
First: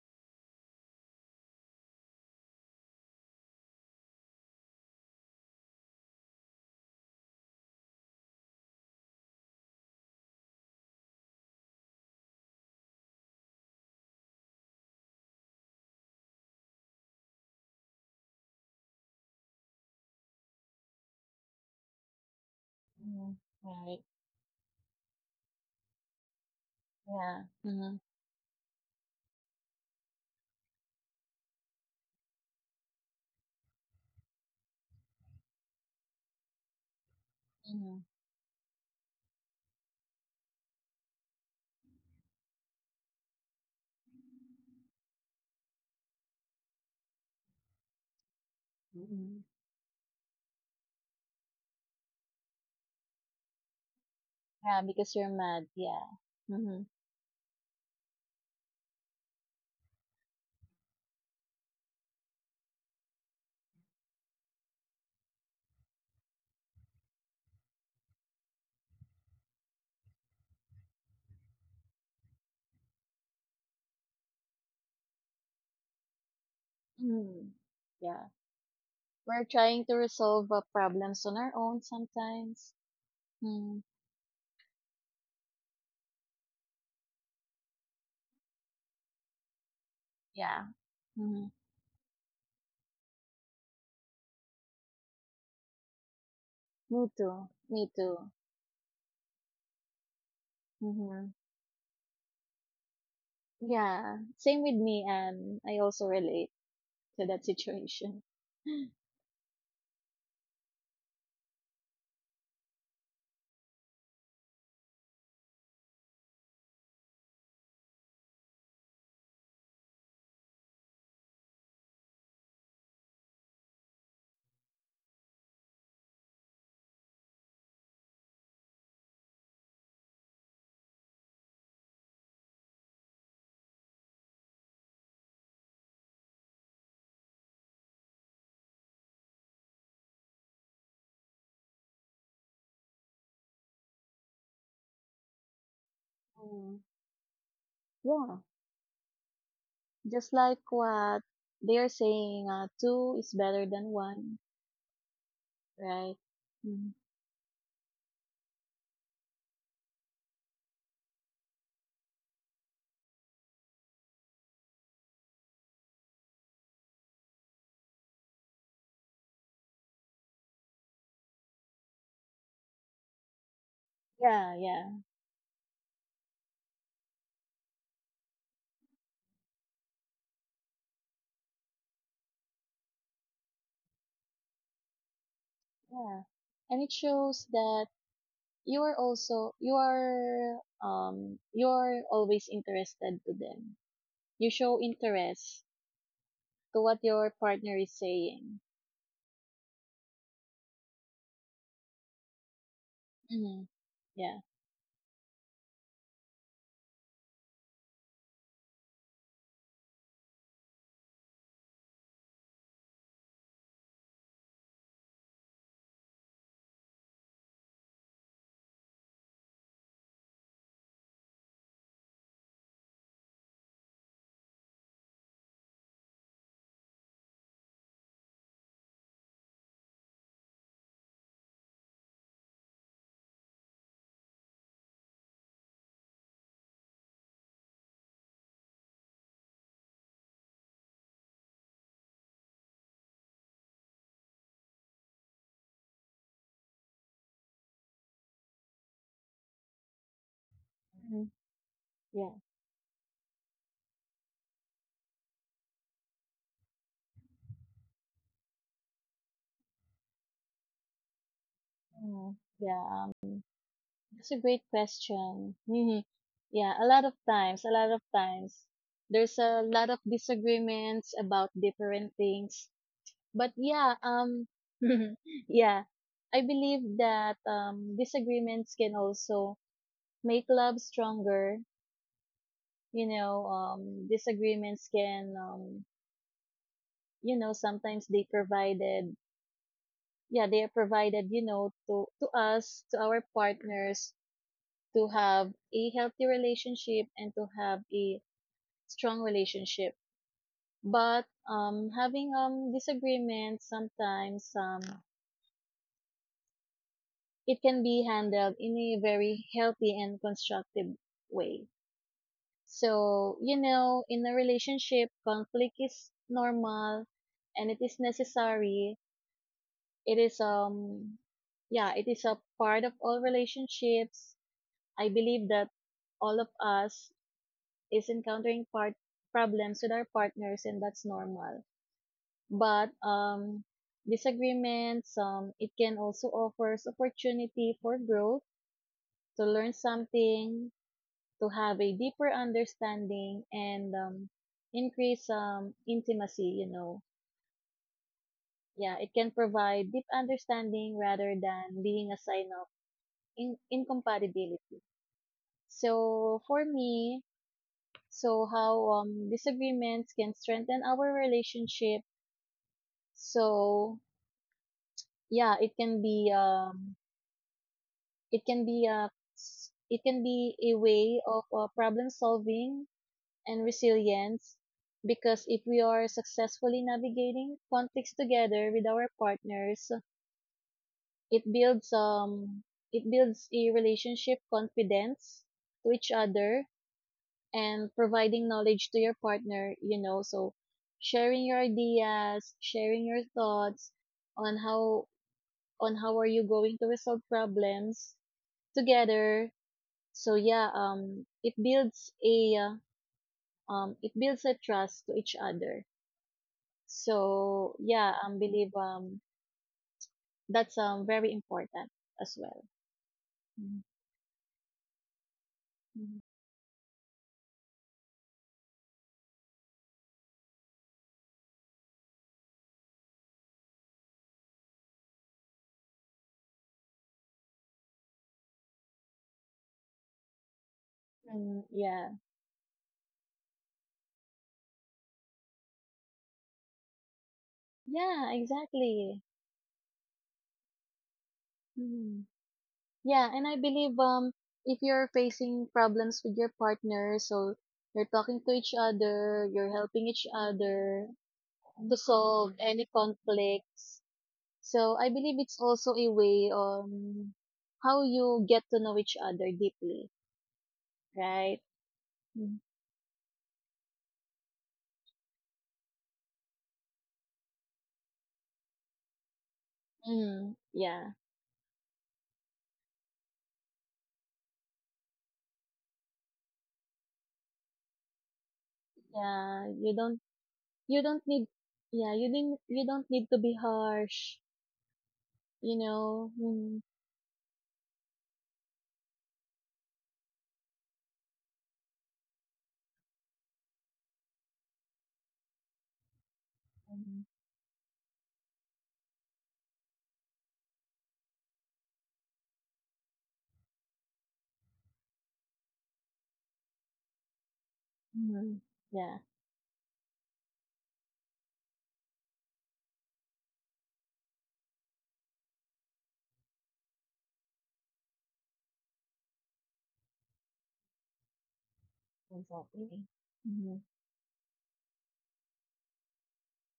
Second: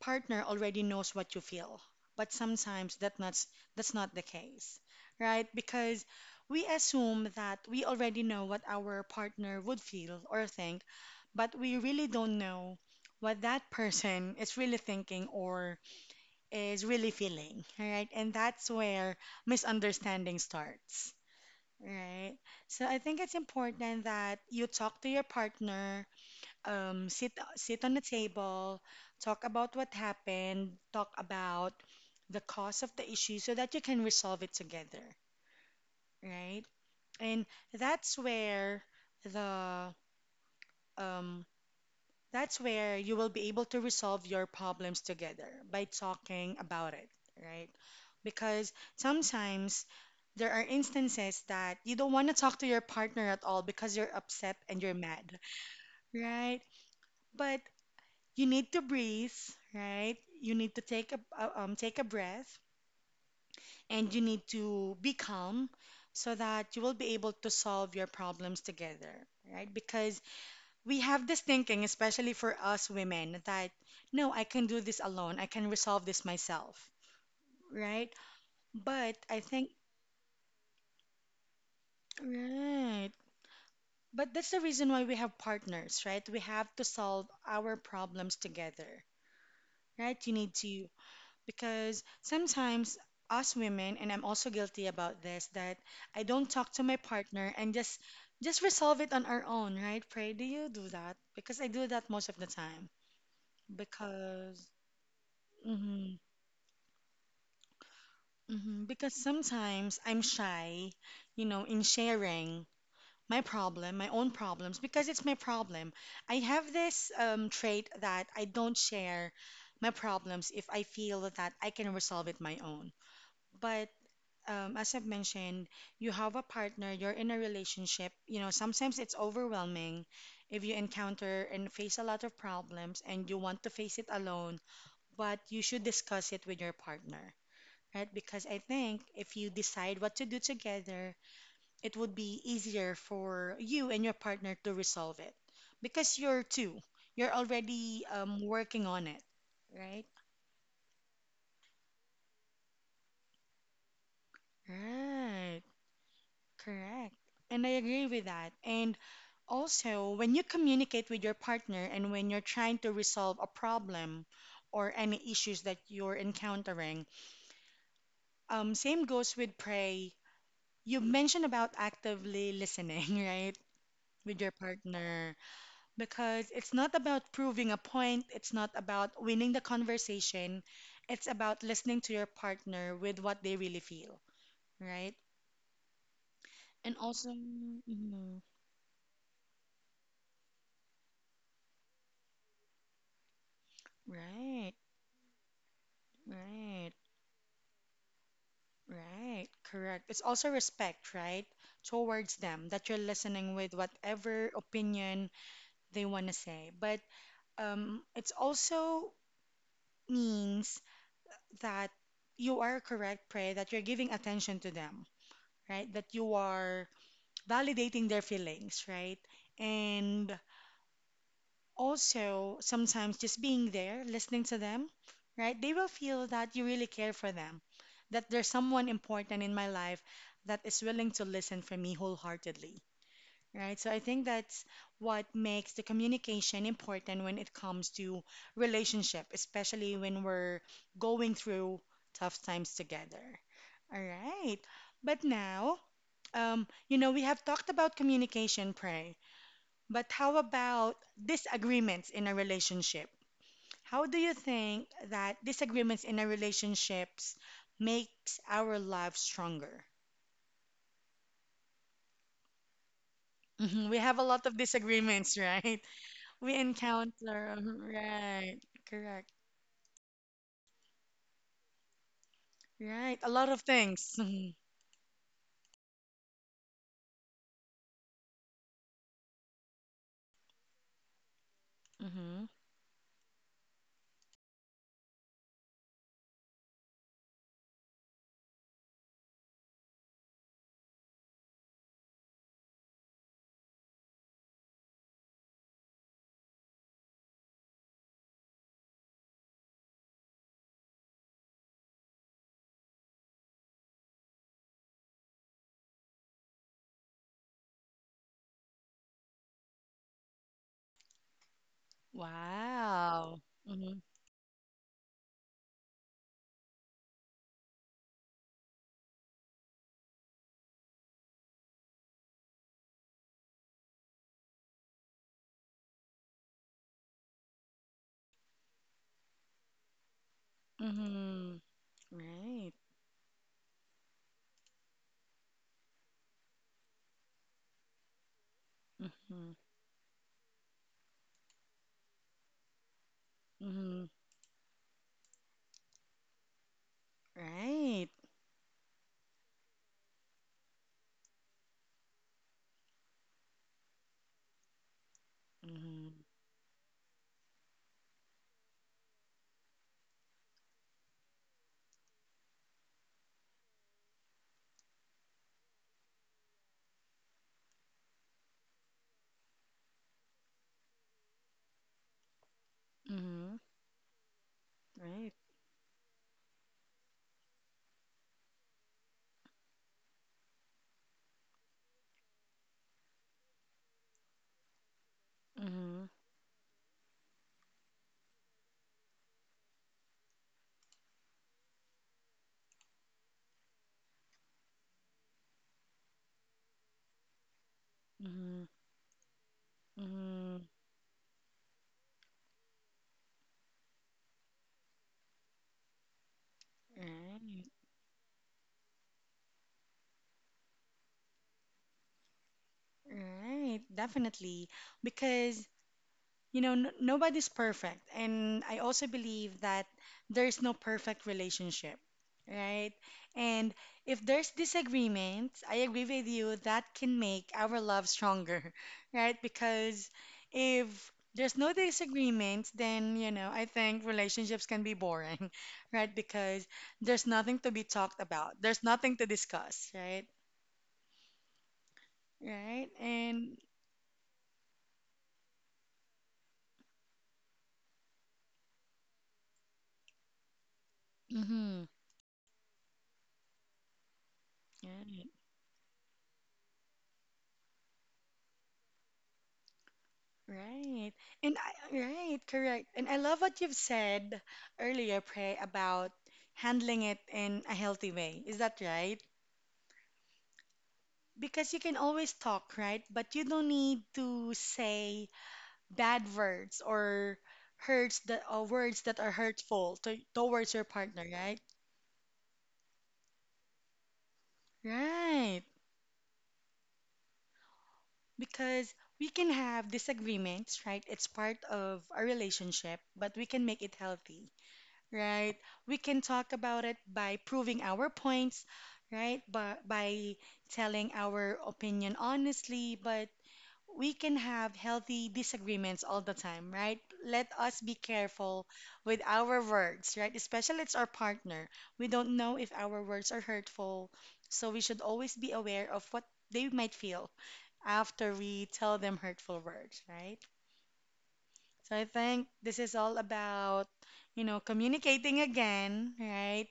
partner already knows what you feel. But sometimes that's not the case, right? Because we assume that we already know what our partner would feel or think, but we really don't know what that person is really thinking or is really feeling, all right? And that's where misunderstanding starts. Right. So I think
Mm-hmm.
it's
Right.
important that you talk to your partner, sit
Yeah.
sit on
Mm-hmm.
the table, talk about what happened, talk about the cause of the issue so that you can resolve it together, right? And
Mm-hmm.
that's where the um, that's where you will be able to resolve your problems together by talking about it, right? Because
Mm-hmm.
sometimes there are instances that you don't want to talk to your partner at all because you're upset and
Yeah,
you're
because you're
mad,
mad. Yeah.
right?
Mm-hmm.
But you need to breathe, right? You need to take a breath and you need to be calm so that you will be able to solve your problems together, right? Because we have this thinking, especially for us women, that no, I can do this alone. I can resolve this myself,
Mm-hmm.
right?
Yeah.
But I
We're
think,
trying to resolve problems on our own sometimes.
right.
Mm,
But that's the reason why we have partners, right? We have to solve our problems together, right? You need
yeah.
to,
Mhm.
because sometimes us women, and I'm also guilty about this, that I don't talk to my
Me too.
partner and
Me
just
too.
just resolve it on our own, right? Pray, do you do that?
Hmm.
Because I do that most of the time.
Yeah.
Because,
Same with me. I also
mm-hmm.
relate to that situation.
Mhm. Because sometimes I'm shy, you know, in sharing my problem, my own problems, because it's my problem. I have this trait that I don't share my problems if I feel that I can resolve it my own. But as I've mentioned, you have a partner, you're in a relationship. You know, sometimes it's overwhelming if you encounter and face a lot of problems and you want to face it alone, but you should discuss it with your partner, right? Because I think if you decide what to do together, it would be easier for you and your partner to resolve it because you're two,
Mm.
you're already
Yeah.
working on it, right?
Just like what they are saying, two is better than one,
Right,
right? Mhm.
correct. And I agree with that. And also, when you communicate with your partner and when you're trying to resolve a problem or any issues that you're encountering, same goes with pray. You mentioned about actively listening, right? With your
Yeah, yeah,
partner, because it's not about proving a point, it's not about winning the conversation, it's about listening to your partner with what they really feel, right?
yeah. And it
And also,
shows that
mhm,
you are always interested to them. You
right,
show interest to
right,
what your partner is saying.
right, correct. It's also respect, right, towards them that you're listening
Hmm.
with
Yeah.
whatever opinion they want to say. But it's also means that you are correct, pray, that you're giving attention to them, right? That you are validating their feelings, right? And also, sometimes just being there, listening to them, right? They will feel that you really care for them, that there's someone important in my life that is willing to listen for me wholeheartedly. Right. So I think that's what makes the communication important when it comes to relationship, especially when we're going through tough times together. All right. But now, you know, we have talked about communication, pray, but how about
Mhm.
disagreements in
Yeah.
a relationship? How do you think that disagreements in our relationships makes our lives stronger?
Mhm. Yeah.
Mhm. We have a
That's a
lot
great
of disagreements,
question.
right?
Hmm.
We
Yeah. A lot of
encounter,
times, a
uh-huh,
lot of
right,
times,
correct,
there's a lot of disagreements about different things.
right, a
But
lot of
yeah,
things.
yeah, I believe that disagreements can also make love stronger.
Mm-hmm.
You know, disagreements can, sometimes they provided, yeah, they are provided, to us, to our partners to have a healthy relationship and to have a strong relationship. But having disagreements sometimes it can be handled in a very healthy and constructive way. So
Wow. Mm-hmm.
in a relationship, conflict is normal and it is necessary. It is yeah, it is a part of all relationships. I believe that all of us is encountering part problems with our partners and that's normal.
Mm-hmm. Right.
But disagreements, it can also offers opportunity for growth, to
Mm-hmm.
learn something, to have a deeper understanding and
Mm-hmm.
increase intimacy.
Right.
Yeah, it can provide deep understanding rather than being a sign of incompatibility.
Mm-hmm.
So for me, so how disagreements can strengthen our relationship. So yeah, it can be a s- it can be a way of problem solving and
Mm-hmm.
resilience,
Right.
because if we are successfully navigating conflicts together with our partners, it builds um it builds a relationship confidence to each
Mm-hmm.
other and providing knowledge to your partner, so sharing your ideas, sharing your thoughts on how are you going to resolve problems
Mm-hmm.
together. So
Mm-hmm.
yeah, it builds a trust to each other.
Right.
So yeah, I believe that's very important as well. Mhm.
Right. Definitely. Because
Mhm.
you know, nobody's perfect. And I also believe that there's no perfect relationship, right? And if there's disagreement, I agree with you, that can make our love stronger, right? Because if
Mm,
there's no
yeah,
disagreement, then, you know, I think relationships can be boring, right? Because there's nothing to be
yeah,
talked about, there's
exactly.
nothing to discuss, right?
Mhm.
Right?
Yeah, and I
And,
believe if you're facing problems with your partner, so you're talking to each other, you're helping each other
mm-hmm,
to solve any conflicts. So I
yeah.
believe it's also a way on how you get to know each other deeply,
Right.
right?
And I, right,
Mm.
correct. And I love what you've said earlier, Prey, about handling it in a healthy way. Is that right?
Mm, yeah.
Because you can always talk, right? But you don't need to say bad words or hurts that or words that are
Yeah,
hurtful to, towards your
you don't
partner,
need
right?
you don't need to be harsh,
Right.
you know. Mm.
Because we can have disagreements, right? It's part of a relationship, but we can make it healthy, right? We can talk about it
Mhm.
by proving our points, right? But by telling our opinion honestly, but we can have healthy disagreements all the time, right? Let us be
Mm,
careful
yeah.
with our words, right? Especially it's our partner. We don't know if our words are hurtful, so we should always be aware of what they might feel after we tell them hurtful words, right? So I think
Exactly.
this
Okay.
is all
Mm.
about, you know, communicating again, right?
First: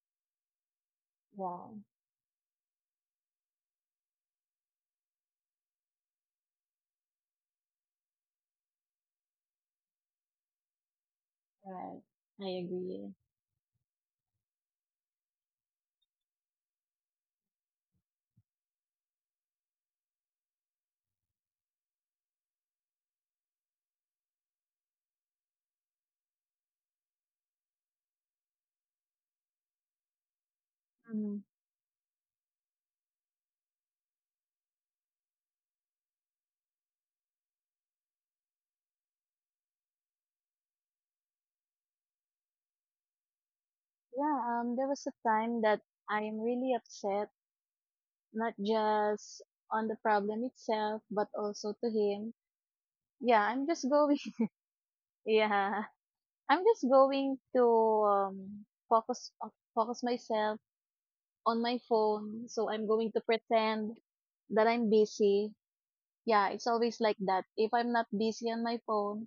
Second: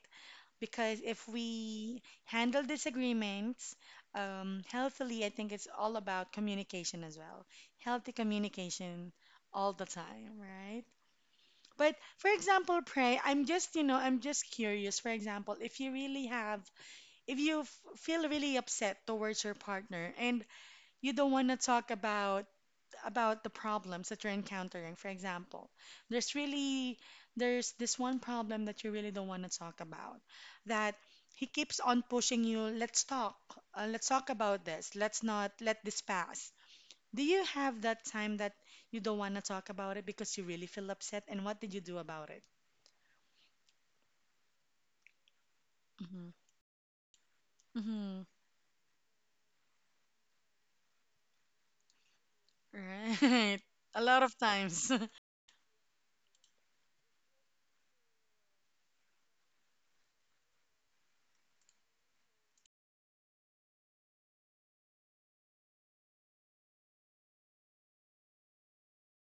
Because if
Yeah.
we handle disagreements healthily, I think it's all about communication as well. Healthy communication all the time, right? But
Right.
for
I
example,
agree.
pray, I'm just, you know, I'm just curious. For example, if you really have, if you feel really upset towards your partner and you don't want to talk about the problems that you're encountering. For example, there's really there's this one problem that you really don't want to talk about. That
Mm,
he keeps on pushing you, let's talk. Let's talk about this. Let's not let this pass. Do you have that time that you don't want to talk about it because you really feel upset? And what did you do about it?
yeah, there was a time that I
Hmm.
am really upset,
Hmm.
not just on the problem itself, but also to him. Yeah,
Right.
I'm just
A
going.
lot of times.
Yeah, I'm just going to um, focus uh, focus myself on my phone. So I'm going to pretend that I'm busy. Yeah, it's always like that. If I'm not busy on my phone,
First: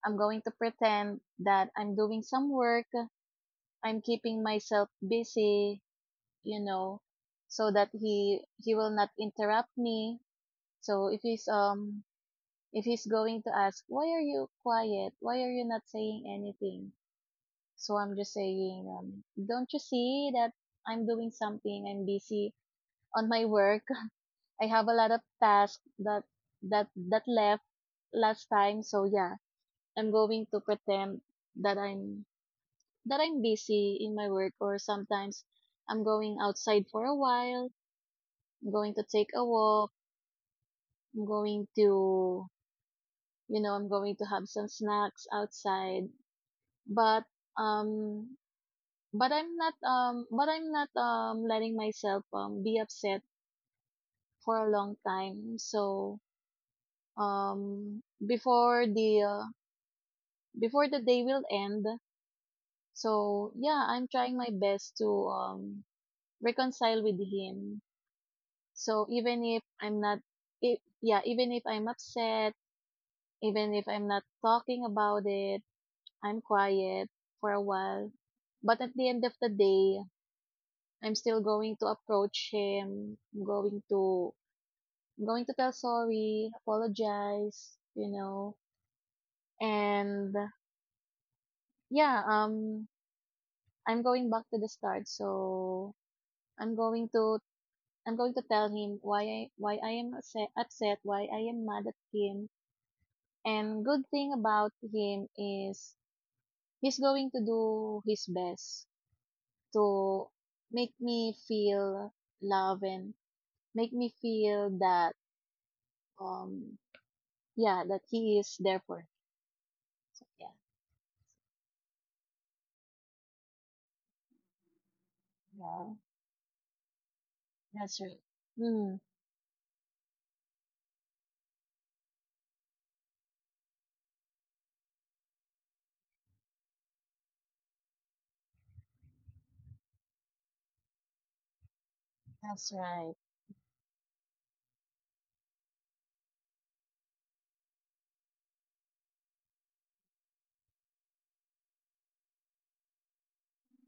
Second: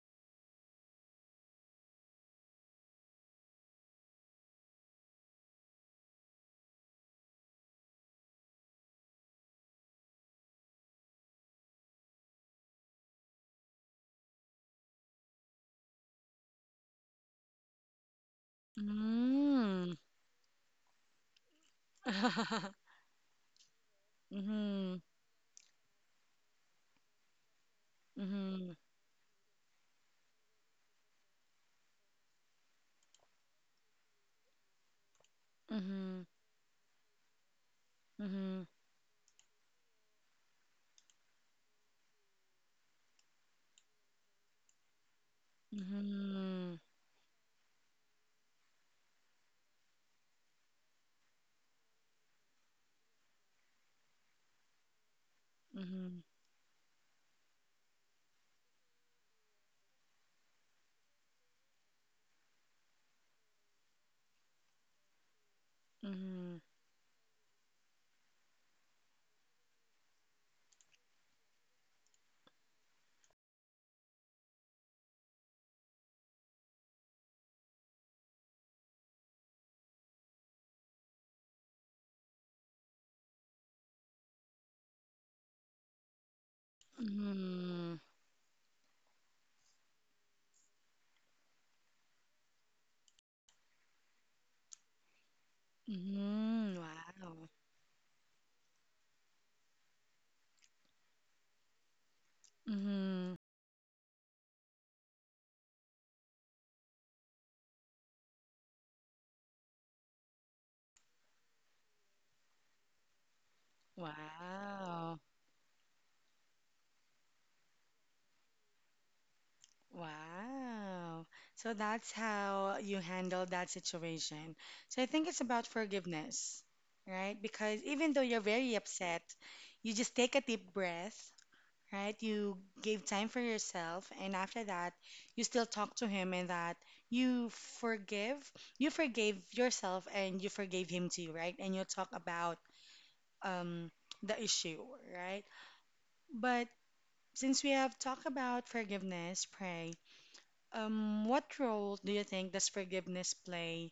I'm going to pretend that I'm doing some work. I'm keeping myself busy, you know, so that he will not interrupt me. So if he's going to ask, why are you quiet? Why are you not saying anything? So I'm just saying, don't you
Mm.
see that I'm doing something? I'm busy on my work. I have a
Mm-hmm.
lot of tasks that left last
Mm-hmm.
time. So yeah, I'm going to pretend that I'm that I'm busy in my work, or sometimes I'm
Mm-hmm.
going outside for a while.
Mm-hmm.
I'm going to take a walk. I'm going to I'm going to have some snacks outside.
Mm-hmm.
But um but I'm not letting myself be upset for a long time. So
Mhm.
um before the uh, before the day will end. So yeah, I'm trying my best to
Mhm.
reconcile with him. So even if I'm upset, even if I'm not talking about it, I'm quiet for a while. But at the end of the day, I'm still going to approach him. I'm going to tell sorry, apologize,
Mhm.
and yeah, I'm going back to the start. So
Mhm.
I'm going to
Wow.
I'm going to tell him why I am upset, why I am mad at him.
Mhm.
And good thing about him is he's going to do his best to make me feel love and make me feel
Wow.
um yeah that he is there for me. Yeah.
Wow. So that's how you handle that situation. So I think it's about
Yeah,
forgiveness, right? Because
that's
even though
right.
you're very
Mm.
upset, you just take a deep breath, right? You gave time for yourself, and after that, you still talk to him and that you forgive, you forgave yourself and you forgave him too, right? And you talk about
That's right.
um, the issue, right? But since we have talked about forgiveness, pray, what role do you think does forgiveness play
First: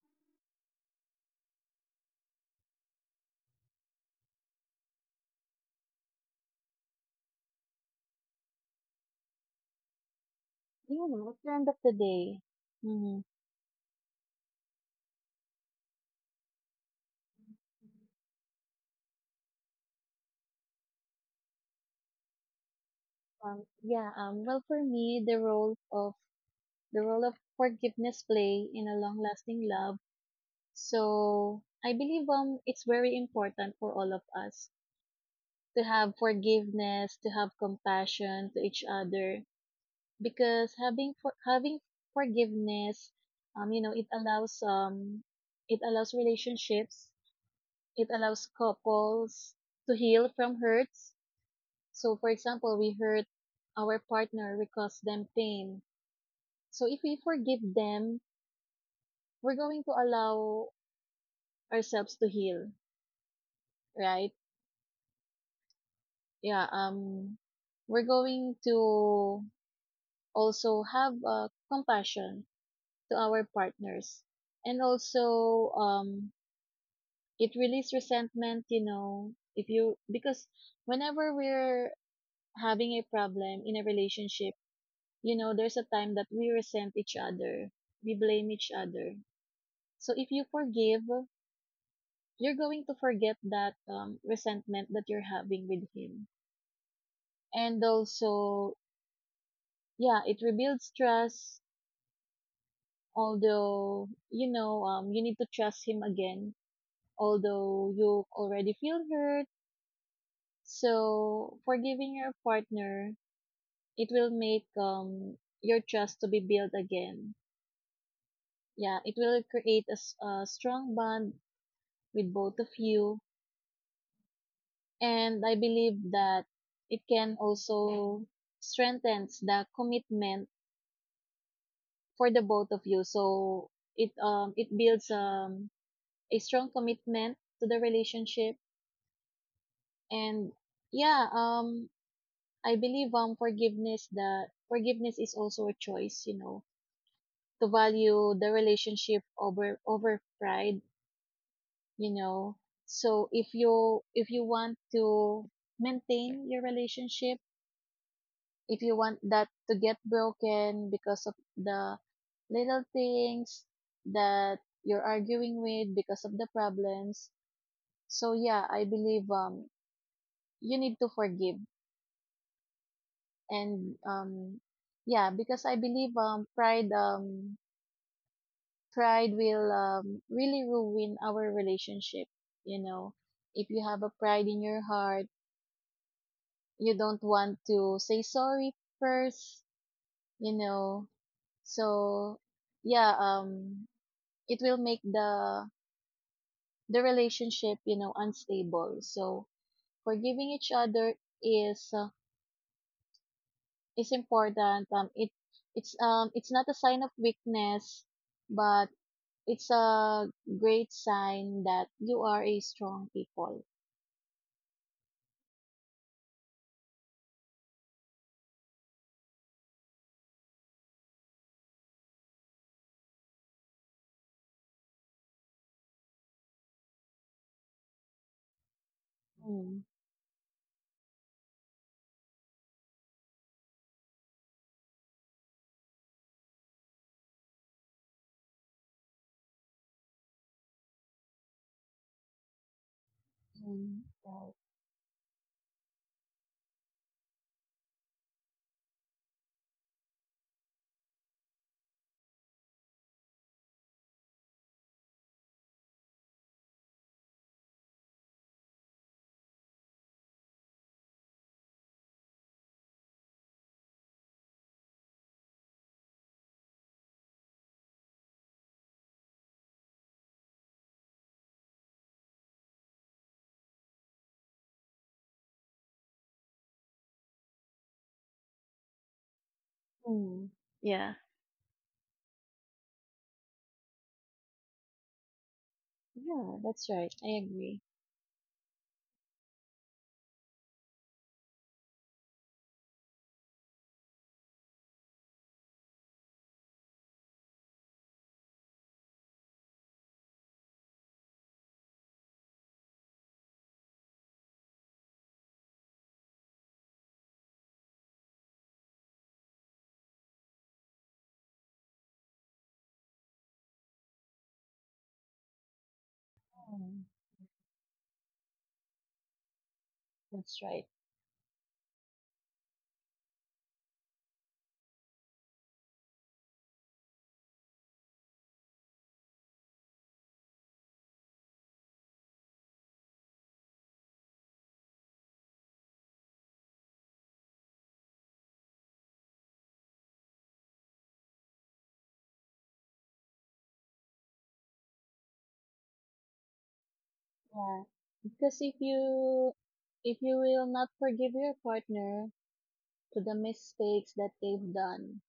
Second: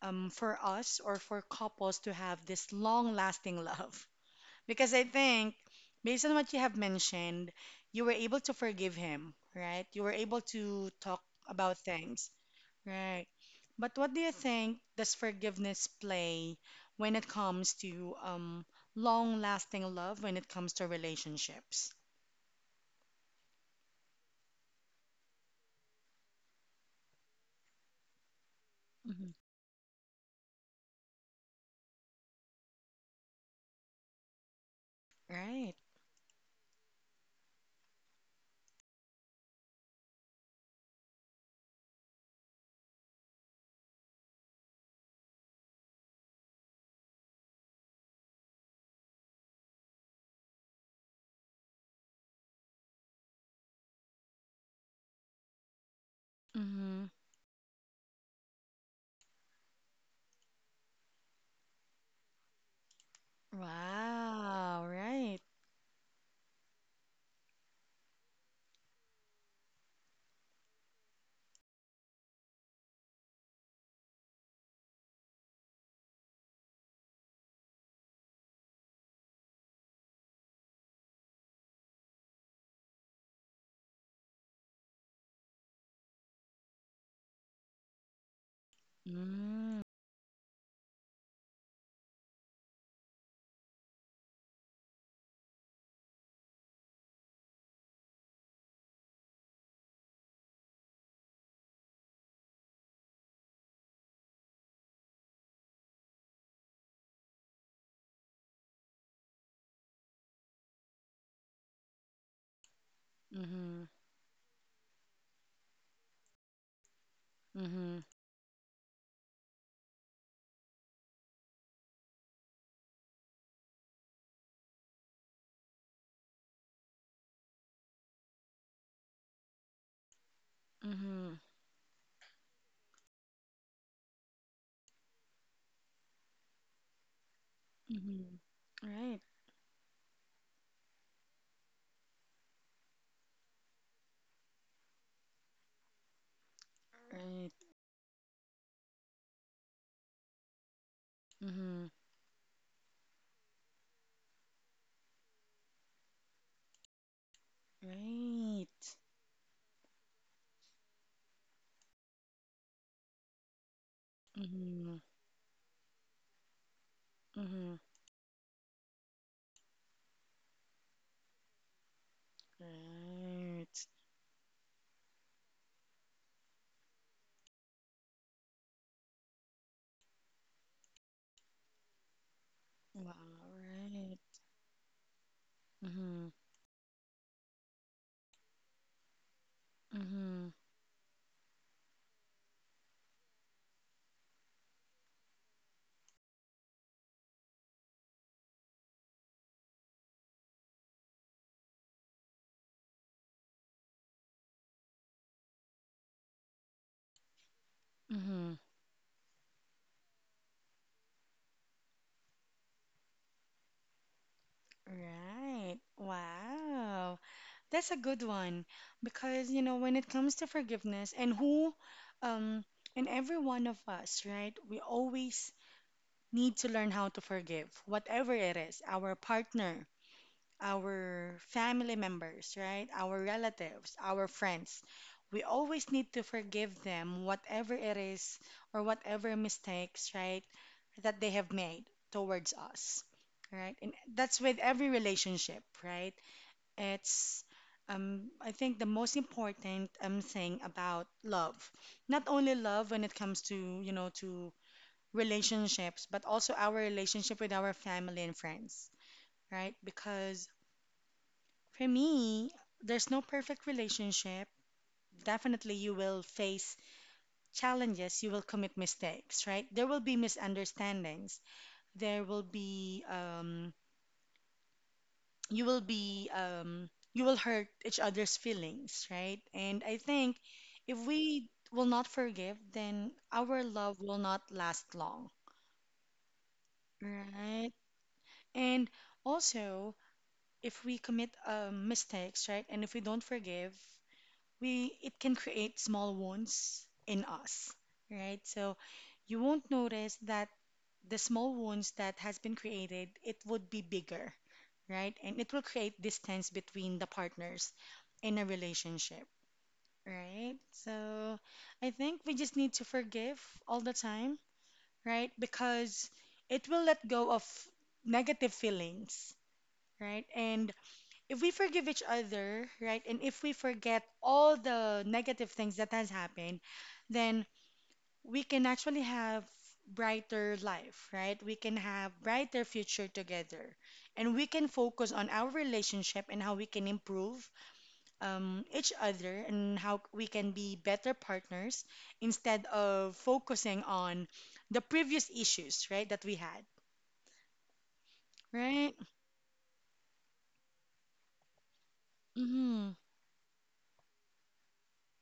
for us or for couples to have this long-lasting love? Because I think, based on what you have mentioned, you were able to forgive him, right? You were able to
You
talk
know, at the end of
about
the
things.
day. Hmm.
Right. But what do you think does forgiveness play when it comes to long-lasting love, when it comes to relationships?
Yeah, well, for me, the role of forgiveness play in a
Mhm.
long-lasting love. So I believe it's very important for all of us
Right.
to have forgiveness, to have compassion to each other, because having forgiveness, it allows relationships, it allows couples to heal from hurts. So, for example, we hurt our partner, we cause them pain. So, if
Mm-hmm.
we forgive them, we're going to allow ourselves to heal, right?
Wow. Right.
Yeah, we're going to also have compassion to our partners. And also, it releases resentment, you know, if you, because whenever we're having a problem in a relationship, there's a time that we resent each other, we blame each other.
Mm.
So if you forgive, you're going to forget that resentment that you're having with him. And also, yeah, it rebuilds trust. Although, you need to trust him again. Although you already feel hurt. So forgiving your partner,
Mm-hmm.
it will make your trust to be built again.
Mm-hmm.
Yeah, it will create a strong bond with both of you, and I believe that it can also strengthens the commitment
Mm-hmm.
for the both of you. So it builds a strong commitment to the
Mm-hmm.
relationship.
Right.
And yeah, I believe forgiveness the forgiveness is also a choice,
Right.
to value the relationship over pride,
Mm-hmm.
you know so if you want to maintain your relationship, if
Right.
you want that to get broken because of the little things that
Mm-hmm.
you're arguing with, because of the problems.
Mm-hmm.
So yeah, I believe you need to forgive.
Right.
And yeah, because I believe pride will really ruin our relationship, you
Wow.
know. If you have a
Right.
pride in your heart,
Mm-hmm.
you don't want to say sorry first,
Mm-hmm.
you know. So yeah, it will make the relationship, unstable. So forgiving each other is uh, is important. It's not a sign of weakness,
Mm-hmm.
but it's a great sign that you are a strong people.
Right. Wow. That's a good one because you know when it comes to forgiveness and who um and every one of us, right? We always need to learn how to forgive whatever it is, our
Mm.
partner, our family members, right? Our relatives, our friends. We always need to forgive them, whatever it is or whatever mistakes, right, that they have made towards us, right? And
Mm,
that's
right.
with every relationship, right? It's, I think, the most important thing about love. Not only love when it comes to, you know, to relationships, but also our relationship with our family and friends, right? Because for me, there's no perfect relationship. Definitely, you will face challenges, you will commit mistakes, right? There will be misunderstandings. There will be, you will be, you will hurt each other's feelings, right? And I think
Mm,
if
yeah,
we will not forgive, then our love will not last long,
yeah, that's right, I
right?
agree.
And also, if we commit mistakes, right? And if we don't forgive, we it can create small wounds in us, right? So you won't notice that the small wounds that has been created, it would be bigger, right? And it will create distance between the partners in a relationship, right? So I think we just need to forgive all the time, right? Because it will
Mm,
let go of negative feelings, right?
that's
And
right.
if we forgive each other, right, and if we forget all the negative things that has happened, then we can actually have brighter life, right? We can have brighter future together. And we can focus on our relationship and how we can improve each other and how we can be better partners instead of focusing on the previous issues, right, that we had.
Yeah. Because if
Right?
you will not forgive your partner
Mm-hmm.
to the mistakes that they've done,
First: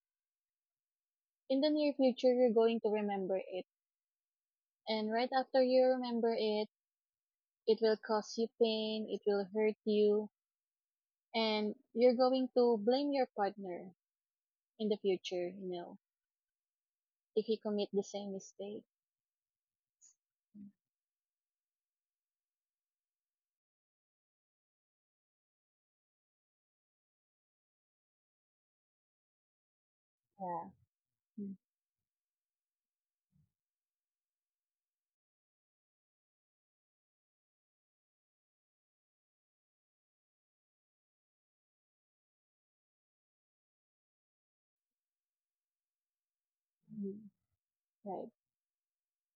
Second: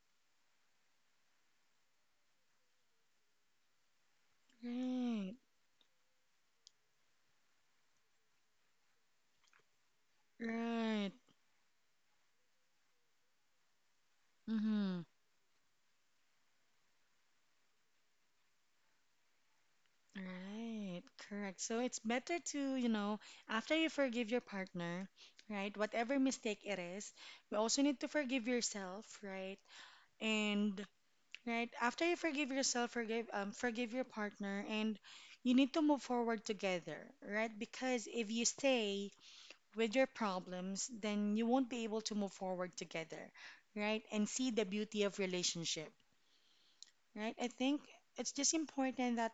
in the near future you're going to remember it. And right
Right.
after you remember it, it will cause you pain, it will hurt you,
Right.
and you're going to blame your partner in the
Mm-hmm.
future, if he commit the same mistakes.
Right, correct. So it's better to, you know, after you forgive your partner, right, whatever mistake it is, you also need to forgive yourself, right?
Yeah.
And right, after you forgive yourself, forgive your partner and you need to move forward together, right? Because if you stay with your problems, then you won't be able to move forward together, right? And see the beauty of relationship,
Mhm.
right? I think
Right.
it's just important that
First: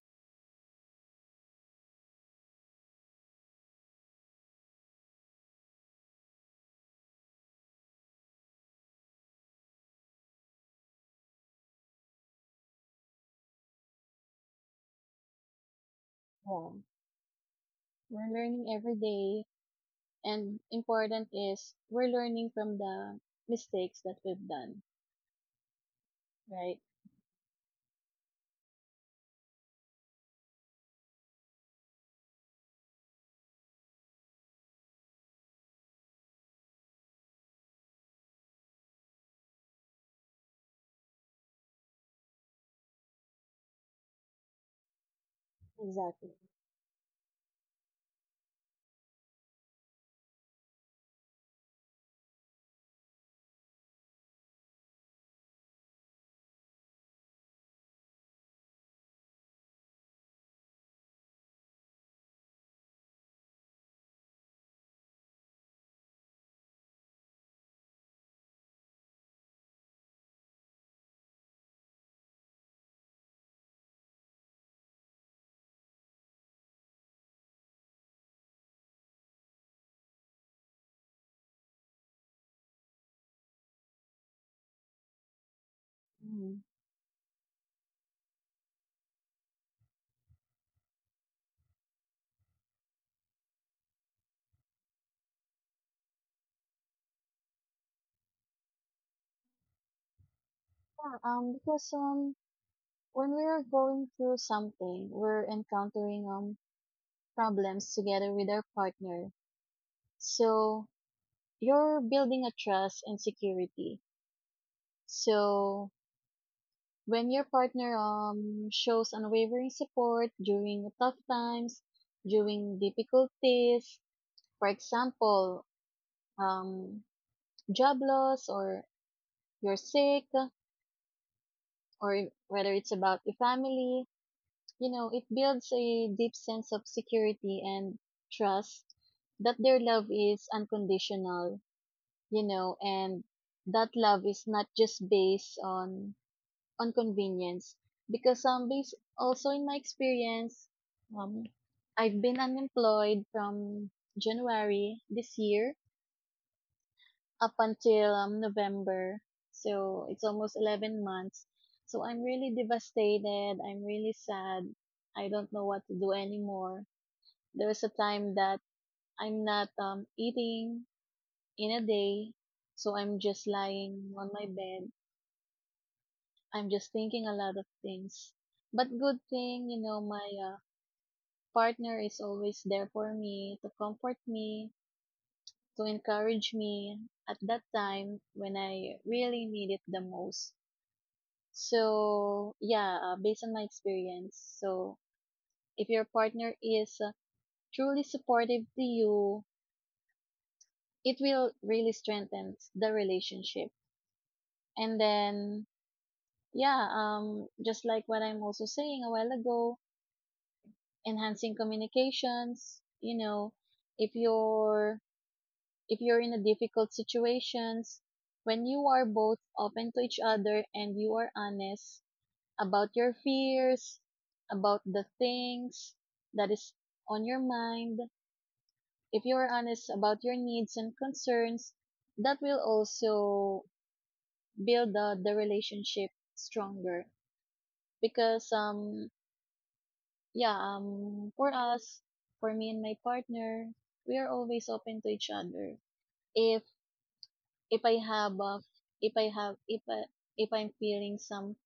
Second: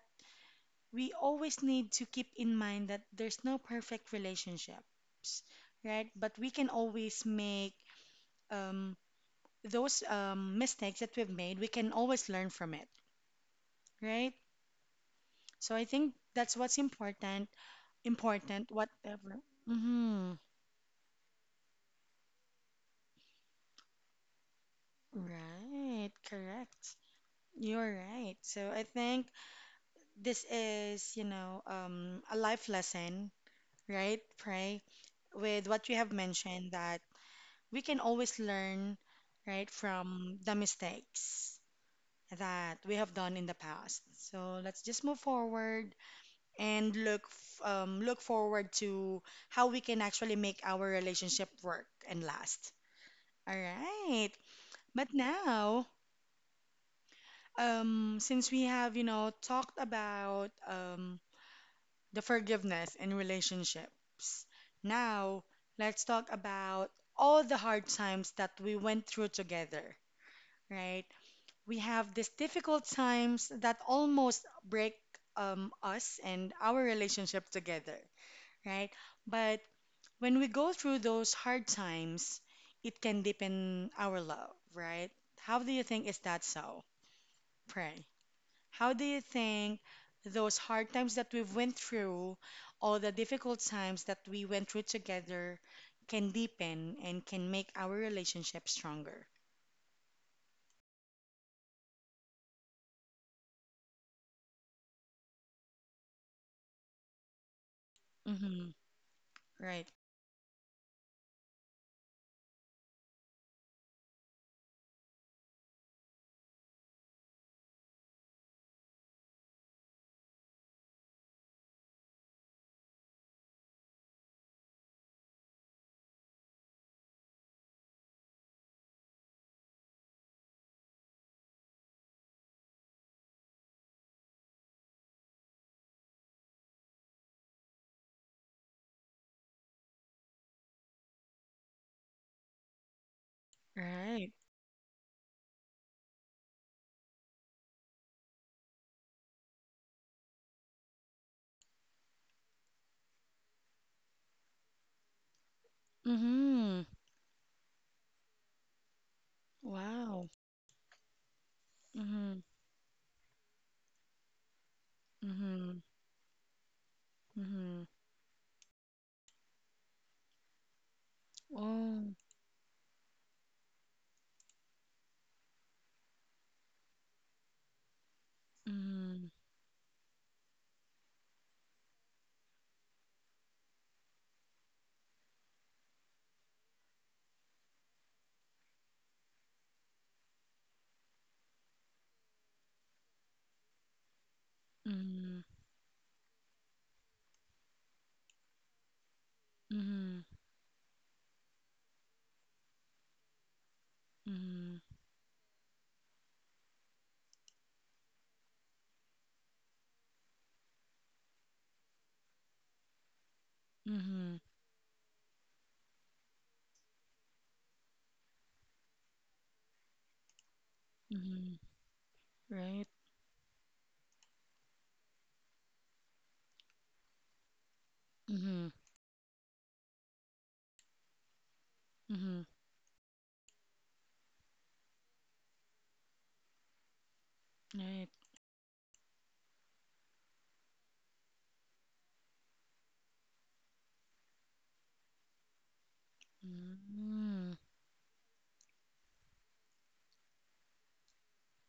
we always need to keep in mind that there's no perfect relationships, right? But we can always make um, those mistakes that we've made, we can always learn from it, right? So I think that's
Yeah.
what's important,
We're
important,
learning every
whatever.
day,
Mm-hmm.
and important is we're learning from the mistakes that we've done,
Right,
right?
correct. You're right. So I think this is, you know, a life lesson, right? Pray, with what you have mentioned that we can always learn, right, from the mistakes that we have done in the past. So let's just move forward
Exactly.
and look forward to how we can actually make our relationship work and last. All right. But now, since we have, you know, talked about the forgiveness in relationships, now let's talk about all the hard times that we went through together, right? We have these difficult times that almost break us and our relationship together, right? But when we go through those hard times, it can deepen our love, right? How do you think is that
Mhm.
so? Pray. How do you think those hard times that we've went through, all the difficult times that we went through together, can deepen and can make our relationship stronger?
Yeah, because when we're going through something, we're encountering problems together with our
Mm-hmm.
partner.
Right.
So you're building a trust and security. So when your partner shows unwavering support during tough times, during difficulties, for example, um job loss, or you're sick, or whether it's about the family, it builds a deep sense of security and trust that their love is unconditional, and that love
Right.
is not just based on convenience. Because some base also, in my experience, um I've been unemployed from January this year
Mm-hmm.
up until November, so it's
Wow.
almost 11 months. So I'm
Mhm.
really devastated, I'm really sad, I don't know
Mhm.
what to do anymore. There's
Mhm.
a time that I'm not eating in a
Oh.
day, so I'm just lying on my bed. I'm just thinking a lot of things. But good
Mhm.
thing, my partner is always there for me to comfort me, to encourage me at that time when I really need it the most. So, yeah, based on my experience, so
Mhm.
if your partner is truly supportive to you,
Mhm.
it will really strengthen the relationship.
Mhm.
And then, yeah, just like what I'm also saying a while ago, enhancing communications, if
Mhm.
you're, if you're in a difficult situations, when you are both open to each other and you are
Mhm.
honest
Right.
about your fears, about the things that is on your mind,
Mhm.
if you are honest about your needs and concerns, that
Mhm.
will also build the relationship stronger
Right.
because yeah, for us, for me and my partner, we are always open to each other. If
Mm.
if I have if I have if I, if I'm feeling some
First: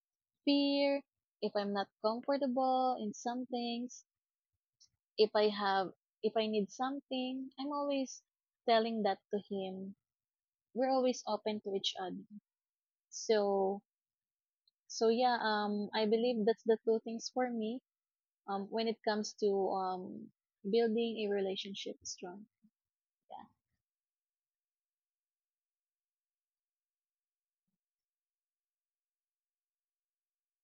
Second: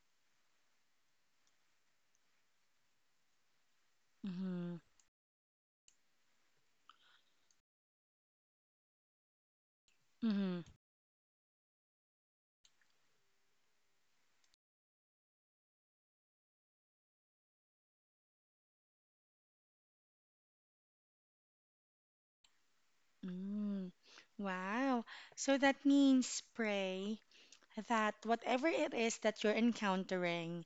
fear, if I'm not comfortable in some things,
Mhm.
if I have if I need something, I'm always telling that to him.
Mhm.
We're always open to each other. So so yeah, I believe that's the two things for me when it comes to building a relationship strong.
Mm. Wow. So that means, pray, that whatever it is that you're encountering,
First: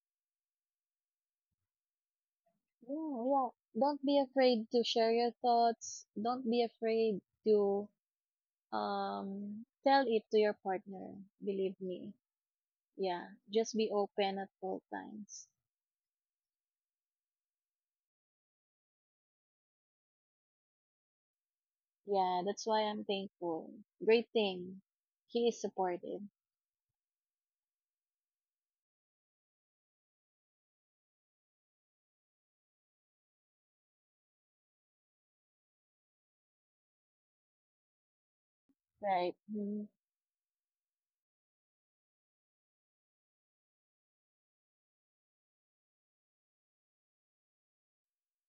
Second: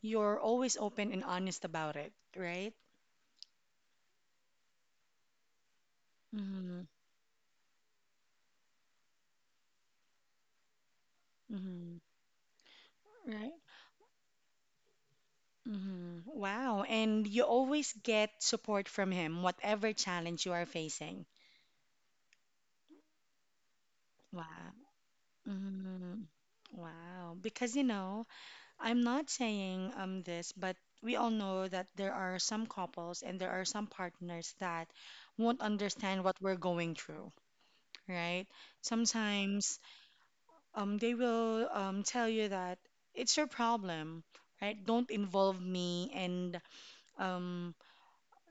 you're always open and honest about it, right?
Yeah, yeah. Don't be afraid to share your thoughts. Don't be
Mhm.
afraid to tell it to your partner. Believe
Mhm.
me. Yeah,
Right.
just be open at all times.
Mhm. Wow. And you always get support from him, whatever challenge you are facing.
Yeah, that's why I'm thankful. Great
Wow.
thing. He is supportive.
Mhm. Wow. Because, you know, I'm not saying this, but we all know that there are some couples and there are some partners that won't understand what we're going through, right?
Right.
Sometimes they will tell you that it's your problem, right? Don't involve me, and um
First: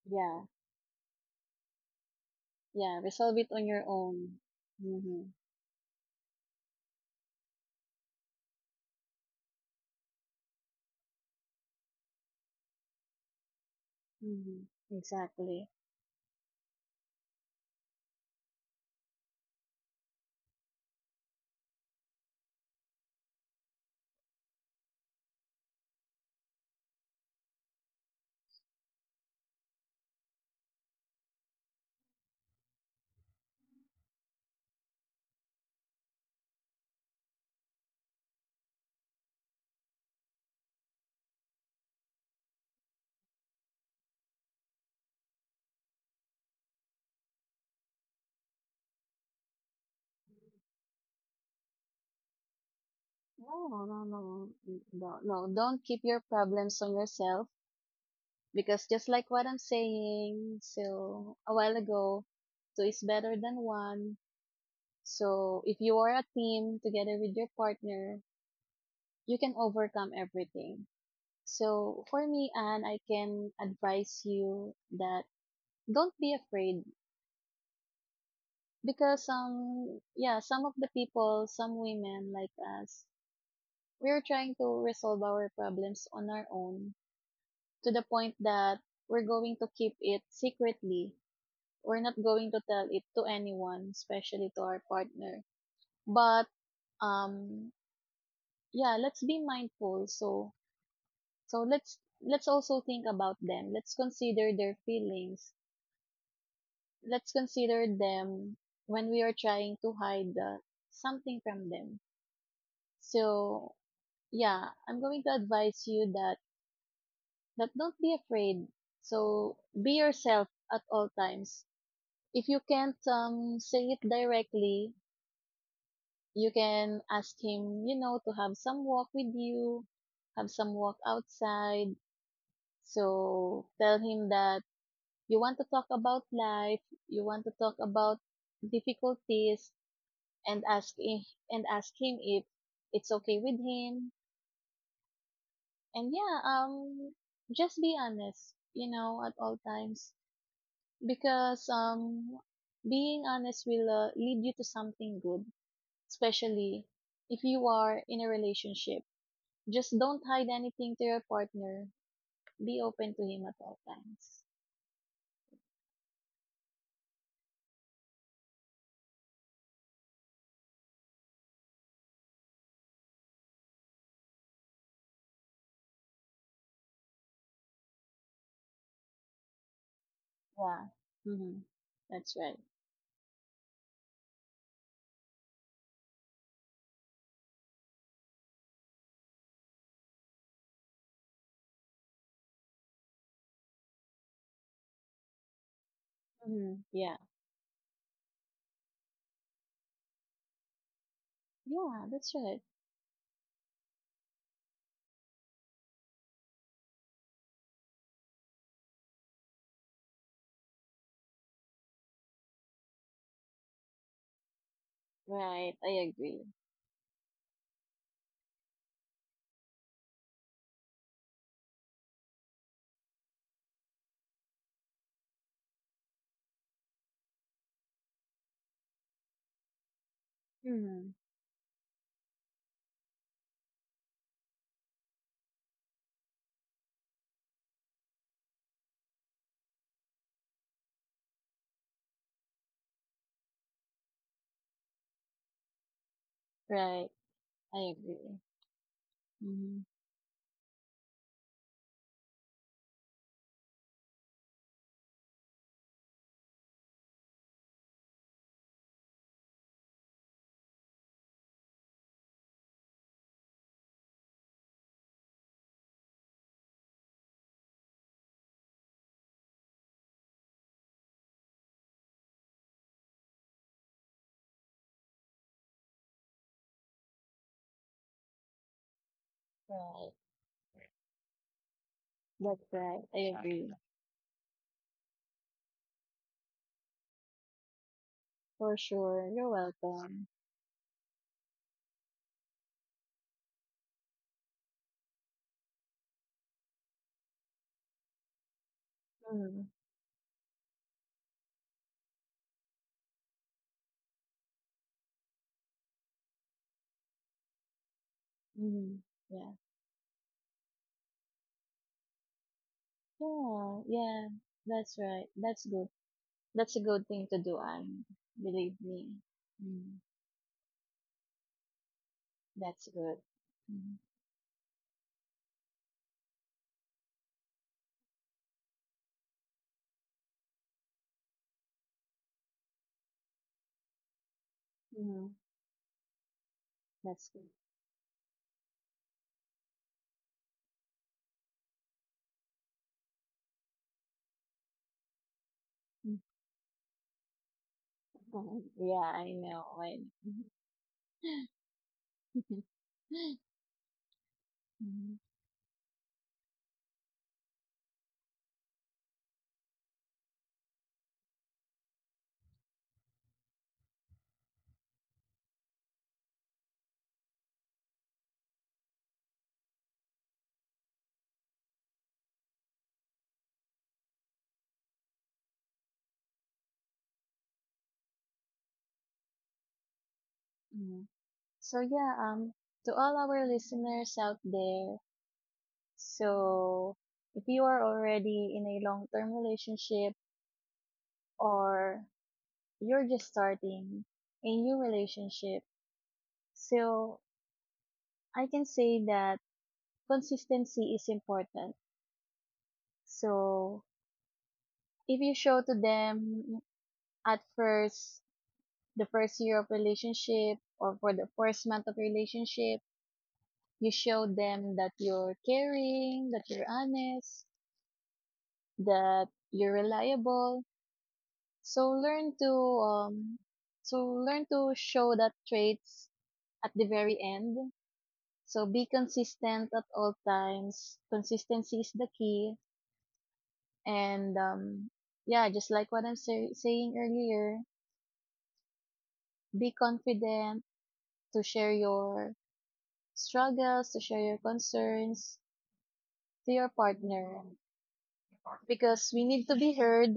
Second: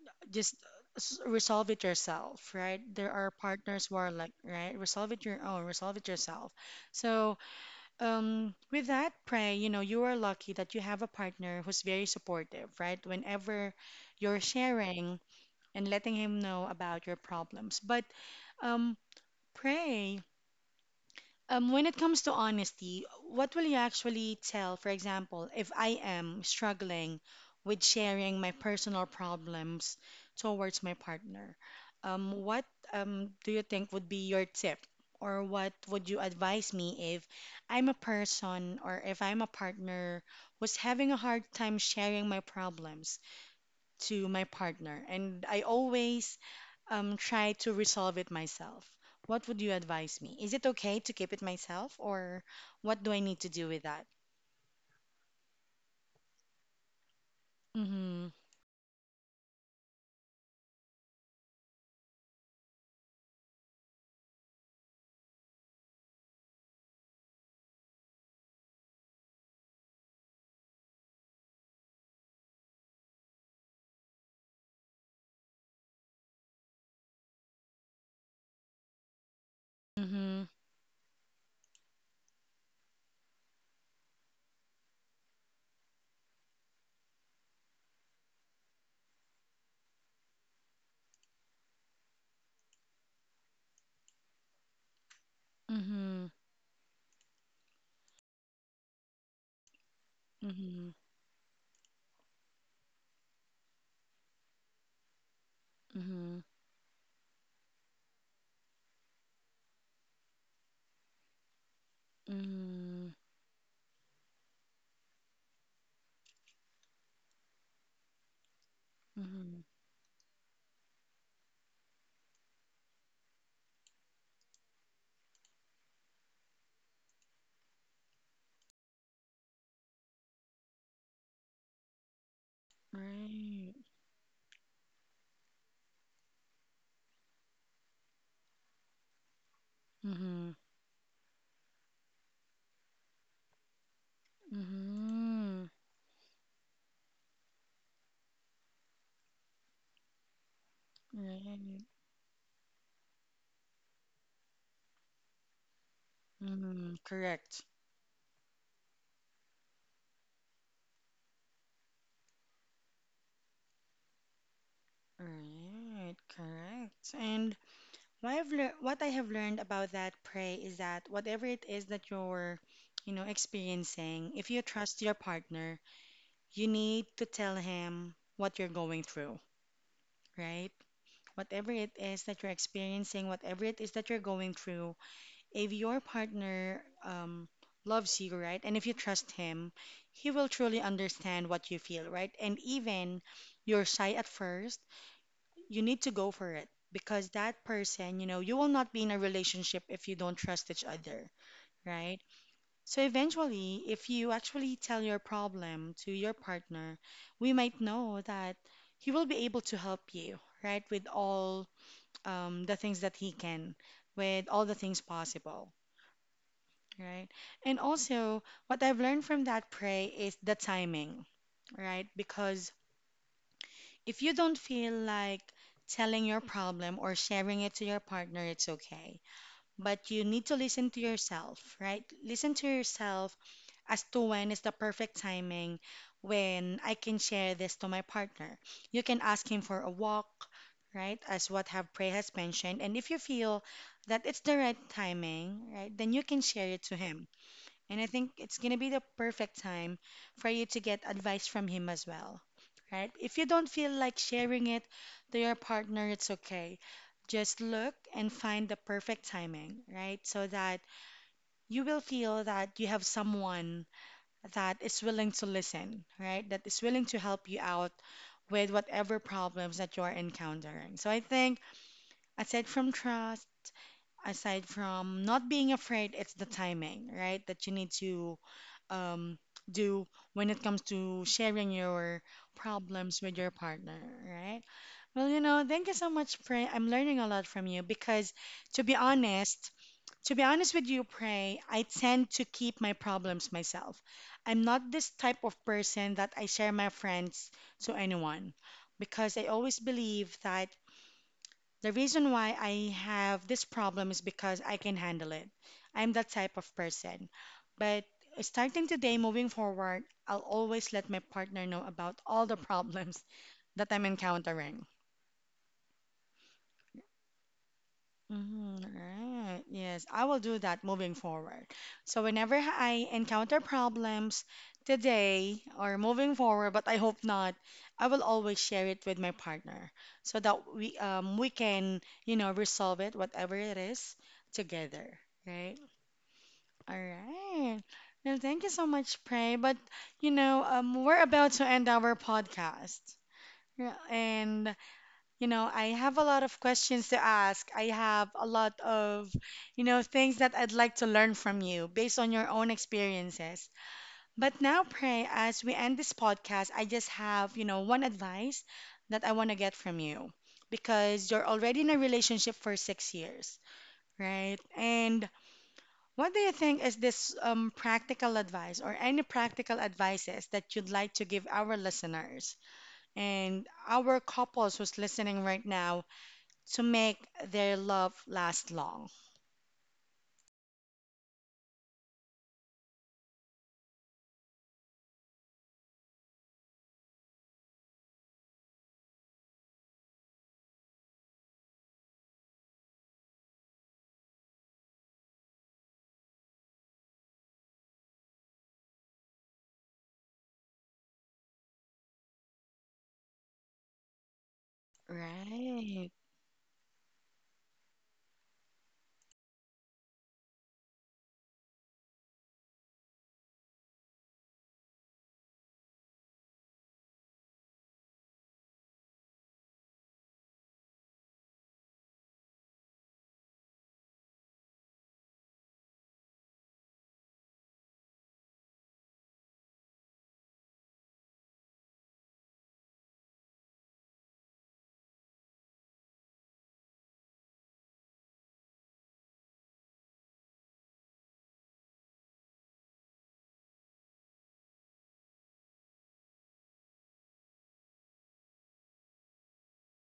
Yeah.
just resolve it yourself, right?
Yeah.
There are
Resolve it on your
partners who are like,
own.
right? Resolve
Mm-hmm.
it your own, resolve it yourself. So, with that, pray, you know, you are lucky that you have a partner who's very supportive, right? Whenever you're
Mm-hmm.
sharing
Exactly.
and letting him know about your problems. But, um, pray. When it comes to honesty, what will you actually tell, for example, if I am struggling with sharing my personal problems towards my partner? What do you think would be your tip? Or what would you advise me if I'm a person or if I'm a partner who's having a hard time sharing my problems to my partner, and I always try to resolve it myself. What would you advise me? Is it okay to keep it myself, or what do I need to do
No,
with
no, no,
that?
no, no. Don't keep your problems on yourself,
Mm-hmm.
because just like what I'm saying so a while ago, two is better than one. So if you are a team together with your partner, you can overcome everything. So for me, Anne, I can advise you that don't be afraid because yeah,
Mm-hmm.
some of the people, some women like us, we are trying to resolve our problems on our own to the point that we're going to keep it secretly, we're not going to tell it to anyone, especially to our partner.
Mm-hmm.
But um yeah, let's be mindful. So
Mm-hmm.
so let's also think about them. Let's consider their feelings.
Mm-hmm.
Let's consider them when we are trying to hide something from them.
Mm-hmm.
So yeah, I'm going to advise you that don't be afraid.
Mm-hmm.
So be yourself at all times. If you can't say it directly, you can ask him, you know, to have some walk with you, have some walk outside. So
Right.
tell him that you want to talk about life, you want to talk about difficulties,
Mm-hmm.
and ask i- and ask him if it's okay with him.
Mm-hmm.
And yeah, just be honest, you know, at all times
Right.
because being honest will lead you to something good, especially
Mm-hmm.
if
Correct.
you are in a relationship. Just don't hide anything to your partner. Be open to him at all times.
Right. Correct. And what I have learned about that, Pray, is that whatever it is that you're, you know, experiencing, if you trust your partner, you need to tell him what you're going through, right?
Yeah. Mm-hmm.
Whatever it is
That's
that you're
right.
experiencing, whatever it is that you're going through, if your partner loves you, right, and if you trust him, he will truly understand what you feel, right? And even you're shy at first, you need to go for it
Mm-hmm. Yeah.
because that person, you know, you will not be in a relationship if you don't trust each other,
Yeah,
right?
that's right.
So eventually, if you actually tell your problem to your partner, we might know that he will be able to help you, right? With all the things that he can, with all the things possible,
Right. I agree.
right? And also, what I've learned from that, pray, is the timing, right? Because if you don't feel like telling your problem or sharing it to your partner, it's okay. But you need to listen to
Mm-hmm.
yourself, right? Listen to yourself as to when is the perfect timing when I can share this to my partner. You can ask him for a walk, right? As what have Prey has mentioned. And if you feel that it's the right timing, right, then you can share it to
Right.
him,
I
and I think
agree.
it's going to be the perfect
Mm-hmm.
time for you to get advice from him as well, right? If you don't feel like sharing it to your partner, it's okay. Just look and find the perfect timing, right? So that you will feel that you have someone that is willing to listen, right? That is willing to help you out with whatever problems that you're encountering. So I think aside from trust, aside from not being afraid, it's the timing, right? That you need to um, do
Right.
when it comes to sharing your
That's right.
problems
I.
with
Yeah.
your
Agree.
partner, right? Well, you know, thank you so much, Pray. I'm learning a lot from you because,
For
to be
sure. You're
honest,
welcome.
to be honest with you, Pray, I tend to keep my problems myself. I'm not this type of person that I share my friends to anyone because I
Mm-hmm.
always believe that the reason why I have this problem is because I can handle it. I'm that type of person. But starting
Mm-hmm.
today, moving
Yeah.
forward, I'll always let my partner know about all the problems
Yeah.
that I'm
Yeah.
encountering.
That's right. That's good. That's a good thing to do, Anne. Believe
Mm,
me.
right.
Mm,
Yes, I will do that moving forward. So whenever
that's
I
good.
encounter
Mm,
problems today or moving forward, but I hope not, I will always share it with my partner so that we can, you know, resolve it, whatever it is, together,
yeah,
right? All
that's good.
right. Well, thank you so much, Pray. But you know, we're about to end our podcast. Yeah. And you know, I
Mm.
have a lot of questions to ask. I have a
Mm,
lot
yeah,
of,
I know.
you
I
know, things
know.
that I'd like to learn from you based on your own experiences. But now,
Mhm,
Pray, as we end this podcast, I just have, you know, one advice that I want to get from you because you're already in a relationship for 6 years, right? And what do you think is this practical advice or any practical advices that you'd like to give our listeners and our couples who's listening right now to make their love last long?
mhm. So yeah, to all our listeners out there, so if you are already in a long-term relationship or you're just starting a new relationship, so I can say that consistency is important. So if you show to
Right.
them at first, the first year of relationship or for the first month of relationship, you show them that you're caring, that you're honest, that you're reliable. So learn to um so learn to show that traits at the very end. So be consistent at all times. Consistency is the key. And yeah, just like what I'm saying earlier, be confident to share your struggles, to share your concerns to your partner because we need to be heard,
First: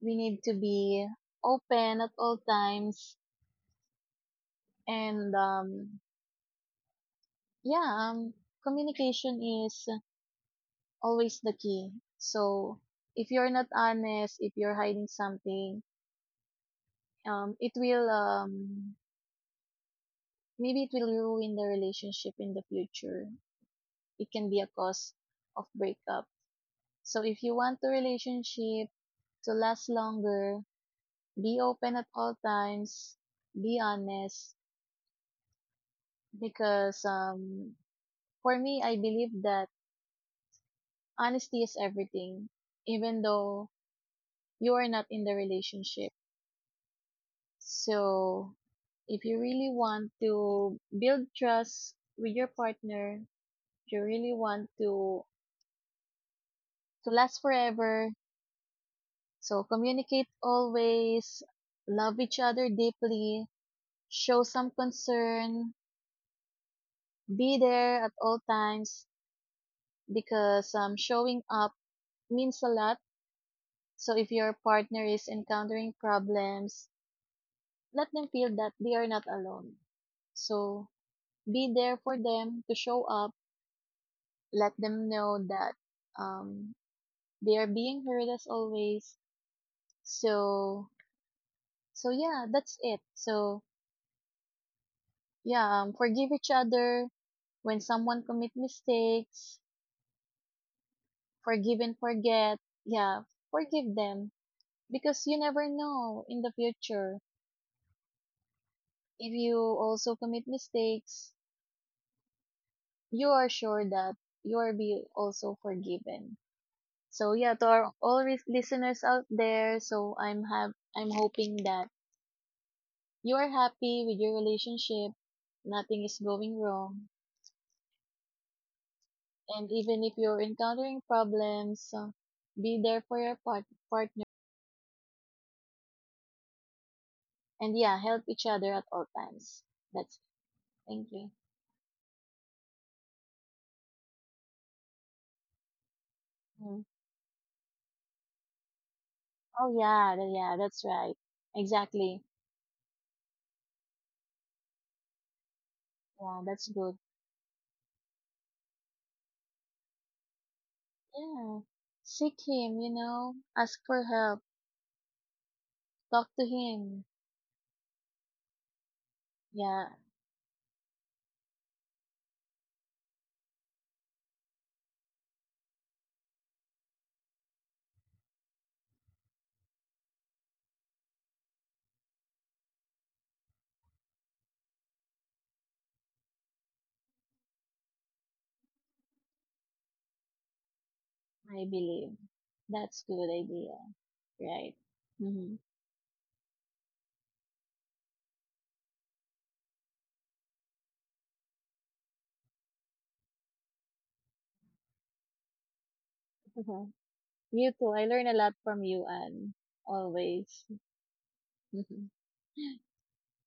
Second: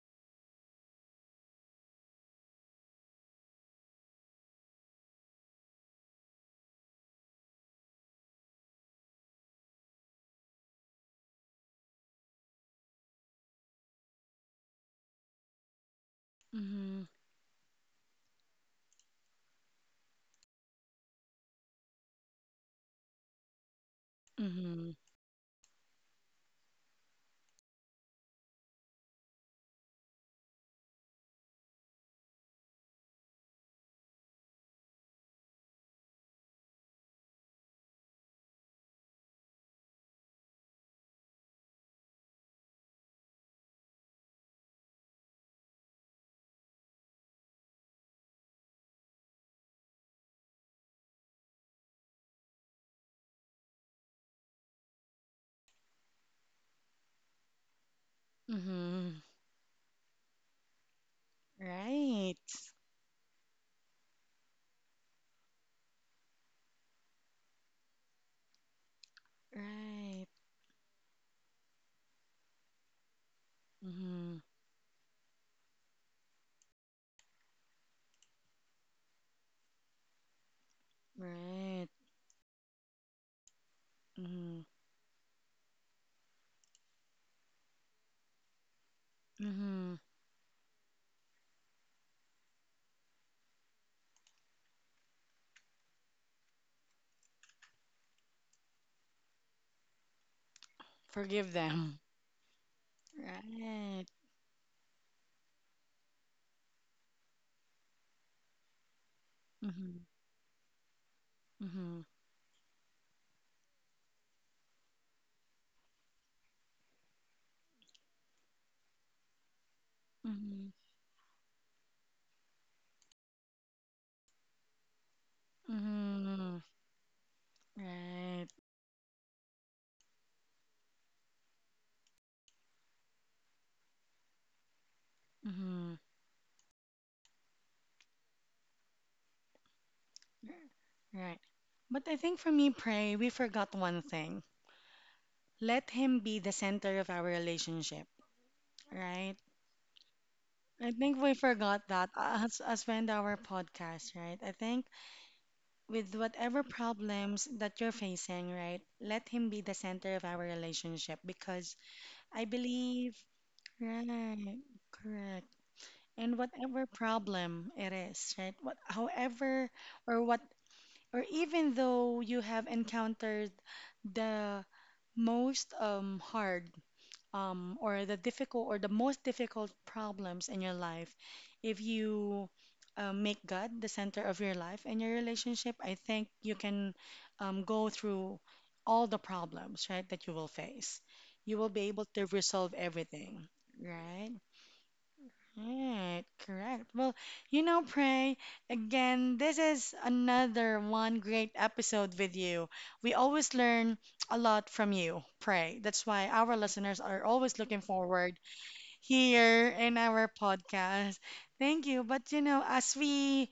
we need to be open at all times. And yeah, communication is always the key. So if you're not honest, if you're hiding something,
Mm-hmm.
it will, maybe it will ruin the relationship in the future. It can be a
Mm-hmm.
cause of breakup. So if you want the relationship to last longer, be open at all times, be honest because for me I believe that honesty is everything even though you are not in the relationship. So if you really want to build trust with your partner, if you really want to last forever,
Mm-hmm.
so communicate always, love
Right.
each other deeply, show some concern, be there at all times
Right.
because showing up means a lot. So if
Mm-hmm.
your partner is encountering problems, let them feel that they are not alone. So be
Right.
there for them, to show up.
Mm-hmm.
Let them know that um, they are being heard as always.
Mm-hmm.
So yeah, that's it. So yeah, forgive each other when someone commit mistakes.
Forgive
Forgive
them.
and forget. Yeah, forgive
Right.
them because you never know in the future if you
Mm-hmm.
also commit mistakes,
Mm-hmm.
you are sure that you are be also forgiven. So yeah, to our all listeners out there, so
Mm-hmm.
I'm hoping that you are happy with your relationship, nothing is
Mm-hmm.
going wrong,
Right.
and even if you're encountering problems, be there for your partner
Mm-hmm.
and yeah, help each other at all times. That's it. Thank you.
Right. But I think for me, pray, we forgot one thing. Let him be the center of our relationship, right?
Oh yeah, yeah, that's
I
right.
think we forgot that,
Exactly.
as we end our podcast, right? I think with
Yeah,
whatever
that's good.
problems that you're facing, right, let him be the center of our relationship
Yeah.
because I
Seek him, you
believe,
know. Ask for help.
right, correct. And
Talk to
whatever
him.
problem it is, right, what, however,
Yeah,
or what, or even though you have encountered the most hard or the difficult or the most difficult problems in your life, if you make God the center of your life and your relationship, I think you can go through all the problems, right, that you will face. You will
I
be able
believe.
to resolve
That's good
everything,
idea.
right?
Right. Mm-hmm.
Right, correct. Well, you know, Pray, again, this is another one great episode with you. We always learn a lot from you, Pray. That's why our listeners are always
You
looking
too. I learn a
forward
lot from you, Anne.
here in our
Always.
podcast. Thank you. But, you know, as we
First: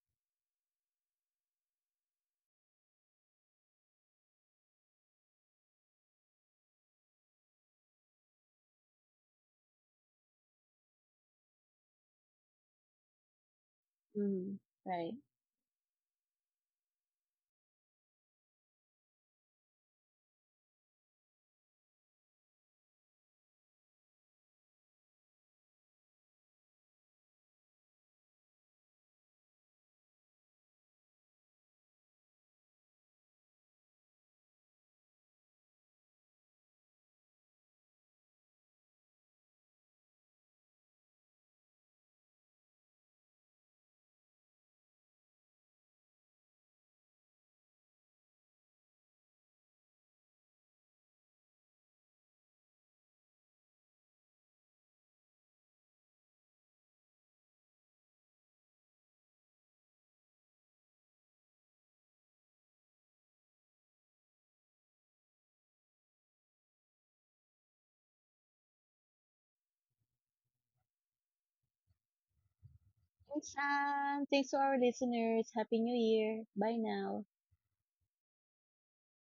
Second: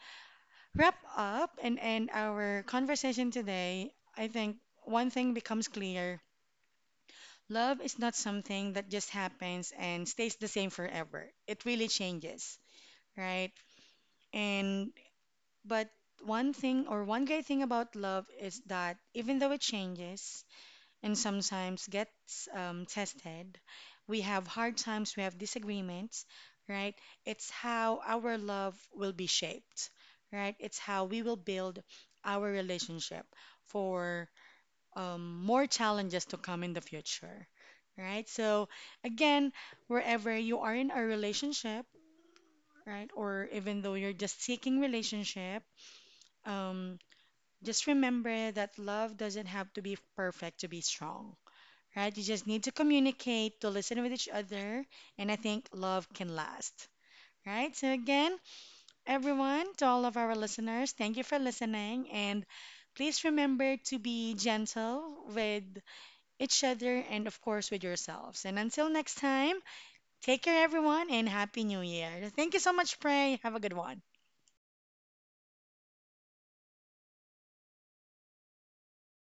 wrap up and end our conversation today, I think one thing becomes clear. Love is not something that just happens and stays the same forever. It really changes, right?
Mm.
And
Right.
but one thing or one great thing about love is that even though it changes and sometimes gets tested, we have hard times, we have disagreements, right? It's how our love will be shaped, right? It's how we will build our relationship for more challenges to come in the future, right? So again, wherever you are in a relationship, right, or even though you're just seeking relationship, um, just remember that love doesn't have to be perfect to be strong, right? You just need to communicate, to listen with each other, and I think love can last, right? So, again, everyone, to all of our listeners, thank you for listening. And please remember to be gentle with each other and, of course, with yourselves. And until next time, take care, everyone, and Happy New Year. Thank you so much, Pray. Have
Thanks,
a good one.
Anne. Thanks to our listeners. Happy New Year. Bye now.